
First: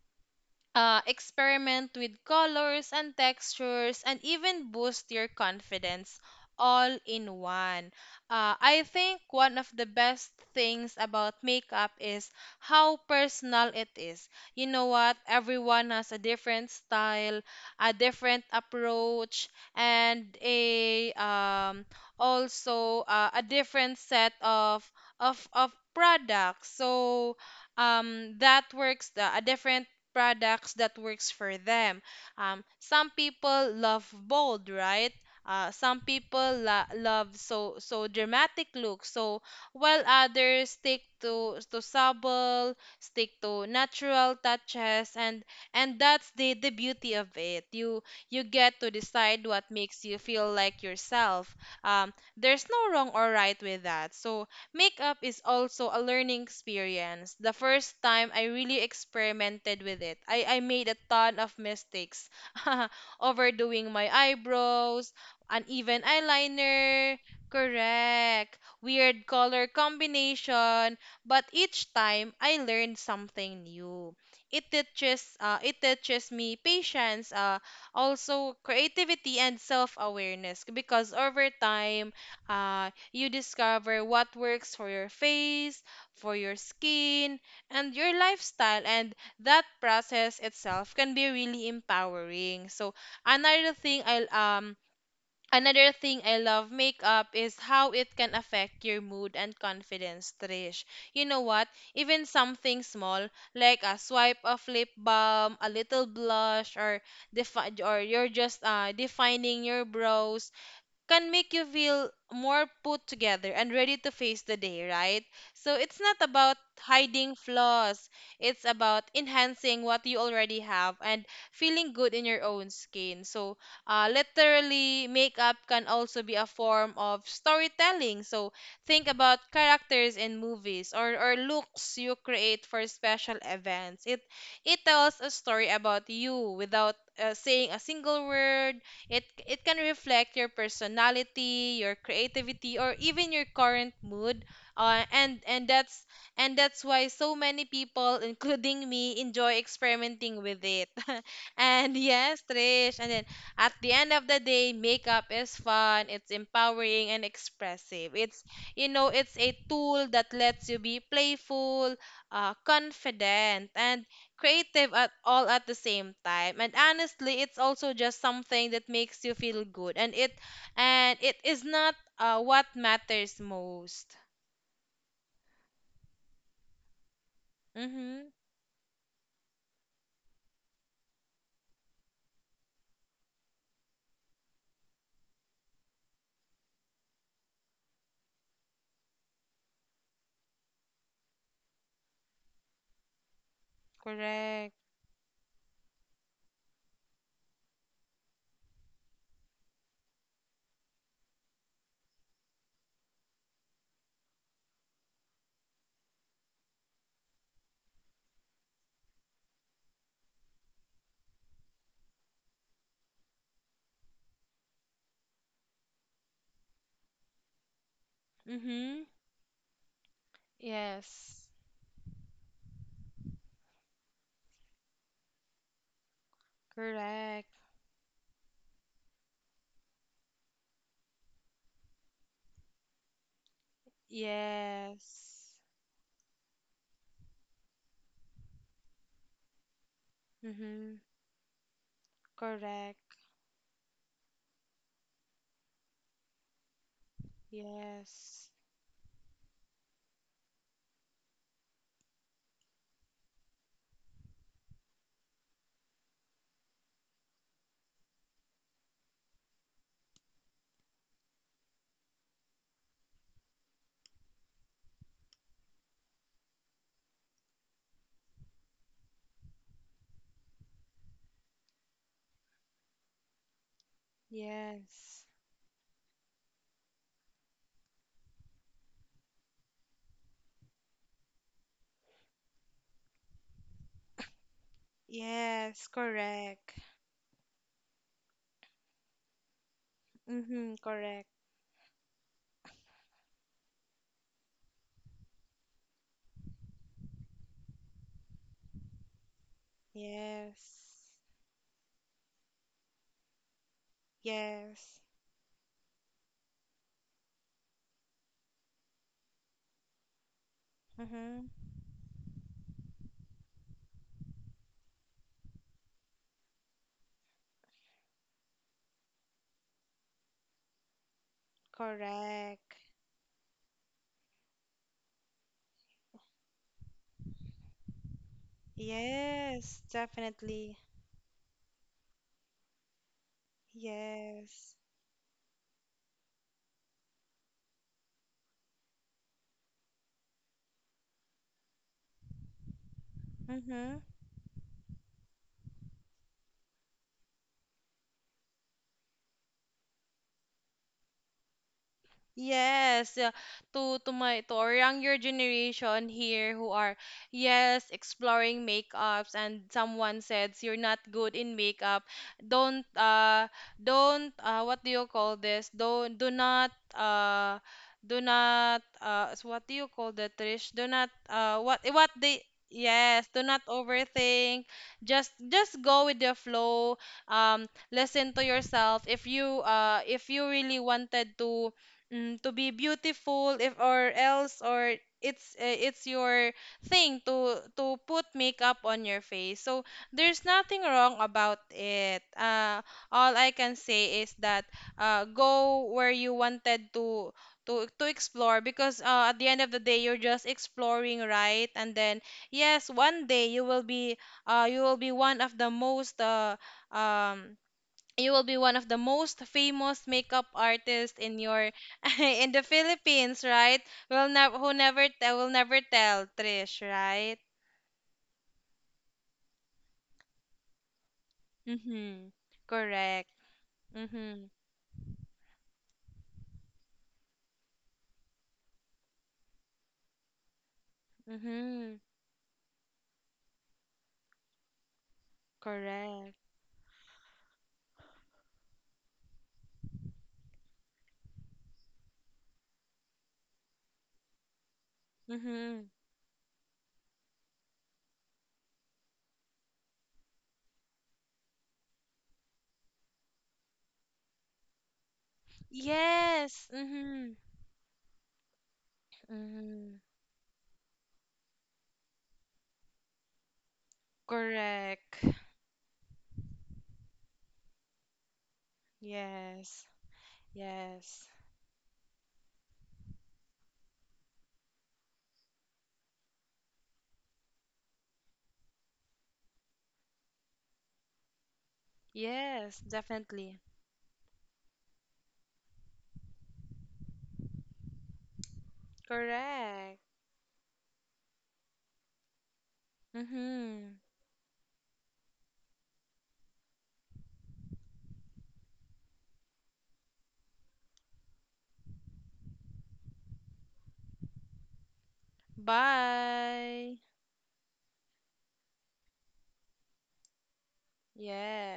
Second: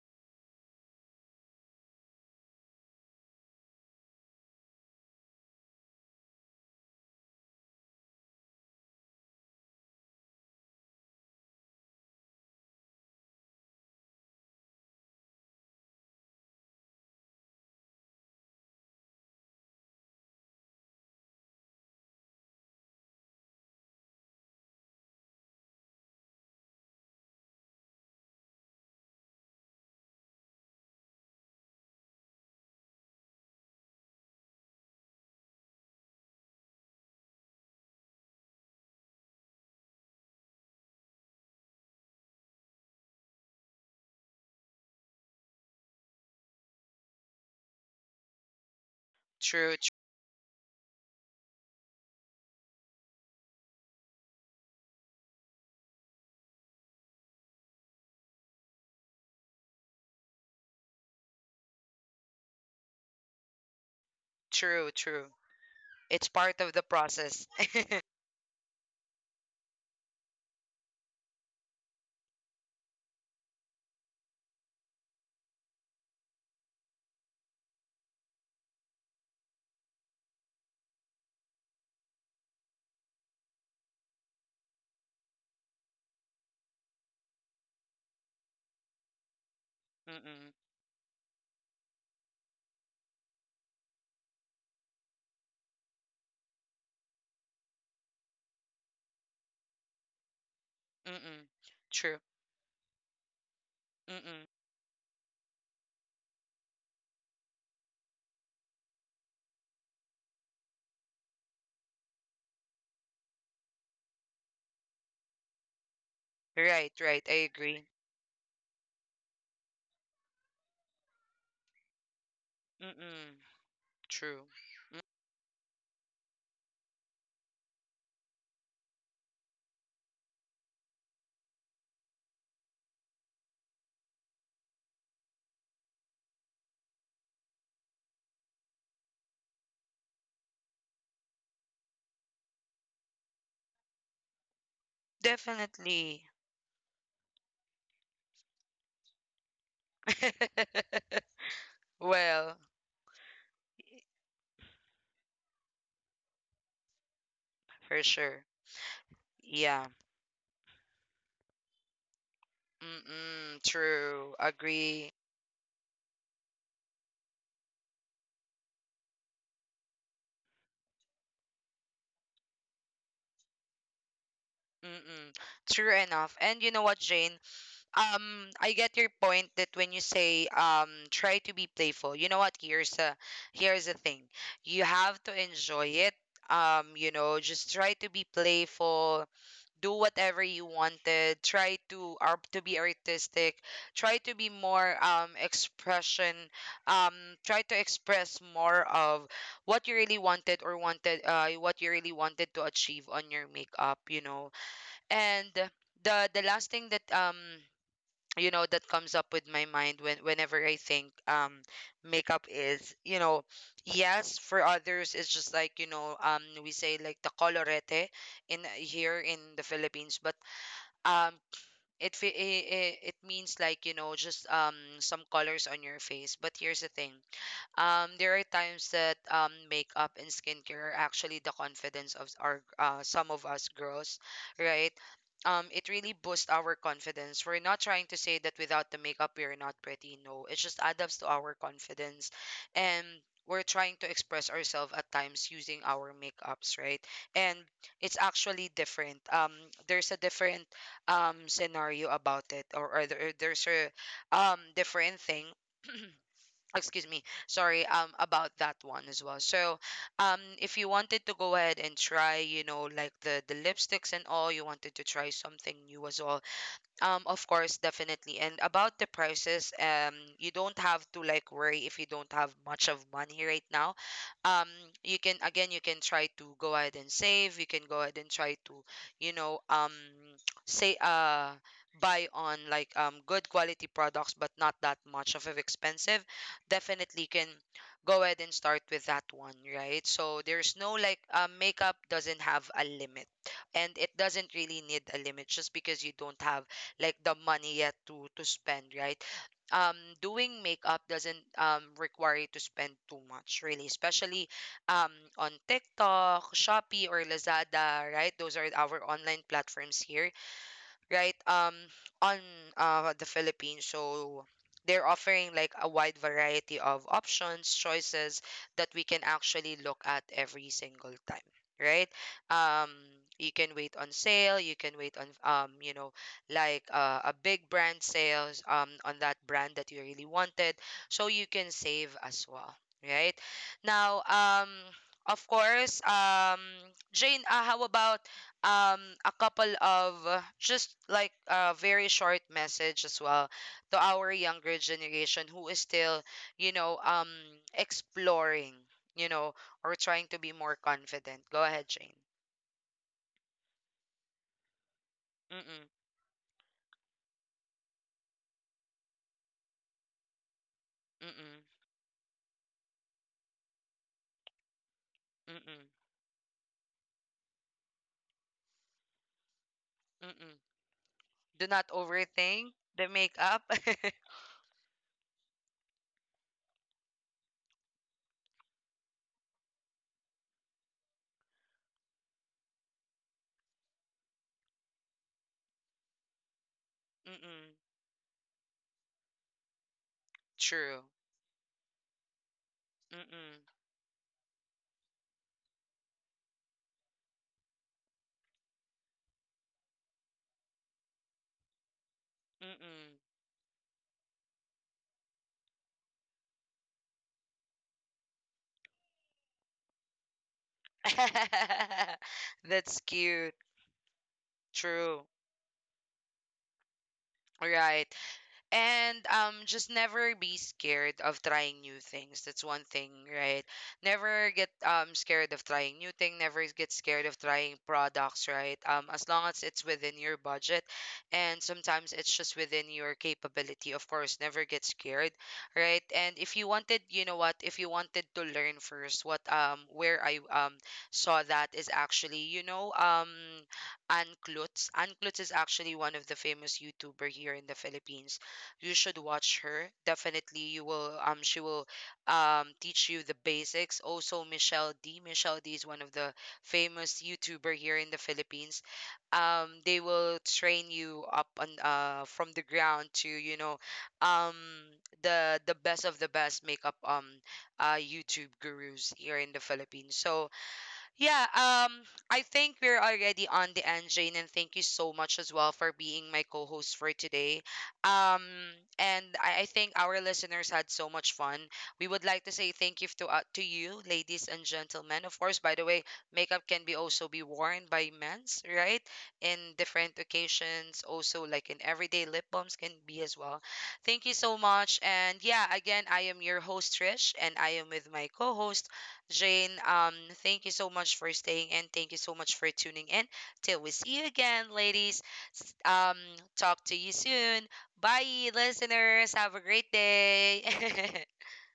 S2: experiment with colors and textures, and even boost your confidence all in one. I think one of the best things about makeup is how personal it is. You know what? Everyone has a different style, a different approach, and a also a different set of products. So that works, the a different products that works for them. Some people love bold, right? Some people love so so dramatic looks. So while others stick to subtle, stick to natural touches, and that's the beauty of it. You get to decide what
S1: True,
S2: makes you feel like yourself. There's no wrong or right with that. So makeup is also a learning experience. The first time I really experimented with it, I made a ton of mistakes. Overdoing my
S1: true,
S2: eyebrows,
S1: true.
S2: uneven
S1: It's part of the
S2: eyeliner,
S1: process.
S2: correct, weird color combination, but each time I learned something new. It teaches me patience, also creativity and self-awareness because over time, you discover what works for your face, for your skin, and your lifestyle. And that process
S1: Mm-mm,
S2: itself can be really empowering. So another thing I um another thing I love makeup is how it can affect your mood and confidence, Trish. You know
S1: mm-mm.
S2: what?
S1: True.
S2: Even something small like a swipe
S1: Mm-mm.
S2: of lip balm, a little blush, or or you're just defining your brows can make you feel more put together and ready to face the day, right? So it's not about
S1: Right, right. I
S2: hiding
S1: agree.
S2: flaws, it's about enhancing what you already have and feeling good in your own skin.
S1: Mm-mm.
S2: So,
S1: True. Mm.
S2: literally, makeup can also be a form of storytelling. So, think about characters in movies or looks you create for special events. It tells a story about you without saying a single word. It can reflect your personality, your creativity, or even your current mood. Uh, and and that's
S1: Definitely.
S2: and that's why so many people, including me, enjoy experimenting with it. And yes,
S1: Well,
S2: Trish. And then at the end of the day, makeup is fun. It's empowering and
S1: for
S2: expressive.
S1: sure.
S2: It's you know, it's a
S1: Yeah.
S2: tool that lets you be playful,
S1: Mm-mm,
S2: confident, and
S1: true.
S2: creative at
S1: Agree.
S2: all at the same time. And honestly, it's also just something that makes you feel good, and it is not what matters most.
S1: Mm-mm. True enough. And you know what, Jane?
S2: Mhm,
S1: I get your point that when you say, try to be playful. You know what? Here's a here's the thing. You have to enjoy it. You know, just try to be playful, do whatever you wanted, try to be artistic, try to be
S2: correct.
S1: more expression, um, try to express more of what you really wanted, or wanted, what you really wanted to achieve on your makeup, you know. And the last thing that, you know, that comes up with my mind when whenever I think, makeup is, you know, yes, for others, it's just like, you know, we say like the colorete in
S2: Mhm.
S1: here in the Philippines. But um
S2: Yes,
S1: it it means like, you know, just some colors on your face. But here's the thing,
S2: correct.
S1: there are times that, makeup and skincare are actually the confidence of our, some of us girls, right?
S2: Yes.
S1: It really boosts our confidence. We're not trying to say that without the makeup we are not pretty. No, it just
S2: Mhm,
S1: adds up to our confidence, and
S2: correct.
S1: we're trying to express ourselves at times using our makeups, right? And it's
S2: Yes.
S1: actually different. There's a different scenario about it, or, there's a different thing. Excuse me, sorry, about that one as well. So if you wanted to go ahead and try, you know, like the lipsticks and all, you wanted to try something new as well, of course, definitely. And about the prices, you don't have to like worry if you don't have much of money right now. Um, you
S2: Yes.
S1: can, again, you can try to go ahead and save. You can go ahead and try to, you know, say, buy on like good quality products, but not that much of it
S2: Yes,
S1: expensive.
S2: correct.
S1: Definitely you can go ahead and start with that one, right? So
S2: Mhm,
S1: there's no like,
S2: correct.
S1: makeup doesn't have a limit, and it doesn't really need a limit just because you don't have like the money yet to spend, right? Um, Doing makeup
S2: Yes.
S1: doesn't require you to spend too much, really, especially
S2: Yes.
S1: um on TikTok, Shopee, or Lazada, right? Those are our online platforms here, right,
S2: Mhm,
S1: on, the Philippines. So they're offering like a wide variety of options, choices, that we can actually look at every single time, right.
S2: correct.
S1: um you can wait on sale, you can wait on, you know, like, a big brand sales, on that brand
S2: Yes,
S1: that you really wanted,
S2: definitely.
S1: so you can save as well, right. Now,
S2: Yes.
S1: of course, Jane, how about a couple of, just like a very short message as well
S2: Mm-hmm.
S1: to our younger generation who is still, you know, exploring, you know, or trying to be more confident. Go ahead, Jane.
S2: Yes, to my, to our younger
S1: Mm-mm,
S2: generation here who are yes exploring makeups, and someone says you're not good
S1: mm-mm,
S2: in makeup, don't uh don't what do you call this?
S1: mm-mm,
S2: Don't do not what do you call that,
S1: mm-mm.
S2: Trish? Do not
S1: Do
S2: what
S1: not
S2: eh, what they
S1: overthink the
S2: yes, do not
S1: makeup.
S2: overthink. Just go with the flow. Listen to yourself. If you really wanted to to be beautiful, if or else, or it's your thing
S1: Mm-mm,
S2: to put makeup on your face, so there's nothing
S1: true.
S2: wrong about it. All I
S1: Mm-mm,
S2: can say is that go where you wanted to to explore, because at the end of the day you're just exploring, right? And then yes,
S1: mm-mm.
S2: one day you will be one of the most um you will be one of the most famous makeup artists in your in the
S1: That's
S2: Philippines,
S1: cute.
S2: right?
S1: True.
S2: Will never tell, Trish, right?
S1: Right. And just never be scared of trying new
S2: Mhm.
S1: things. That's one thing,
S2: Correct.
S1: right.
S2: Mhm.
S1: Never get scared of trying new thing, never get scared of trying products, right, as long as it's within your budget, and
S2: Mhm.
S1: sometimes it's just within your capability. Of course, never get scared, right.
S2: Correct.
S1: And if you wanted, you know what, if you wanted to learn first, what, where I, saw that is actually, you know, Ann Klutz. Ann Klutz is
S2: Mhm.
S1: actually one of the famous YouTuber here in the Philippines. You should watch her. Definitely, you will. She will, teach you the basics. Also, Michelle D. Michelle D. is one of the
S2: Yes.
S1: famous
S2: Mhm.
S1: YouTuber here in the Philippines.
S2: Mhm.
S1: They will train you up on, from the ground, to, you know, um
S2: Correct.
S1: the best of the best makeup, YouTube gurus here in the
S2: Yes.
S1: Philippines. So
S2: Yes.
S1: yeah, I think we're already on the end, Jane, and thank you so much as well for being my co-host for today. Um, and I think our listeners had so much fun. We would like to say
S2: Yes,
S1: thank you to,
S2: definitely.
S1: to you, ladies and gentlemen. Of course, by the way, makeup can be also be worn by men's, right? In
S2: Correct.
S1: different occasions, also like in everyday, lip balms can be as well.
S2: Mhm.
S1: Thank you so much, and yeah, again, I am your host Trish, and I am with my co-host Jane. Um, thank you so much for staying, and thank you so much for tuning in. Till we see you again, ladies. S- Um, Talk to
S2: Bye.
S1: you soon. Bye, listeners. Have a great day.
S2: Yes.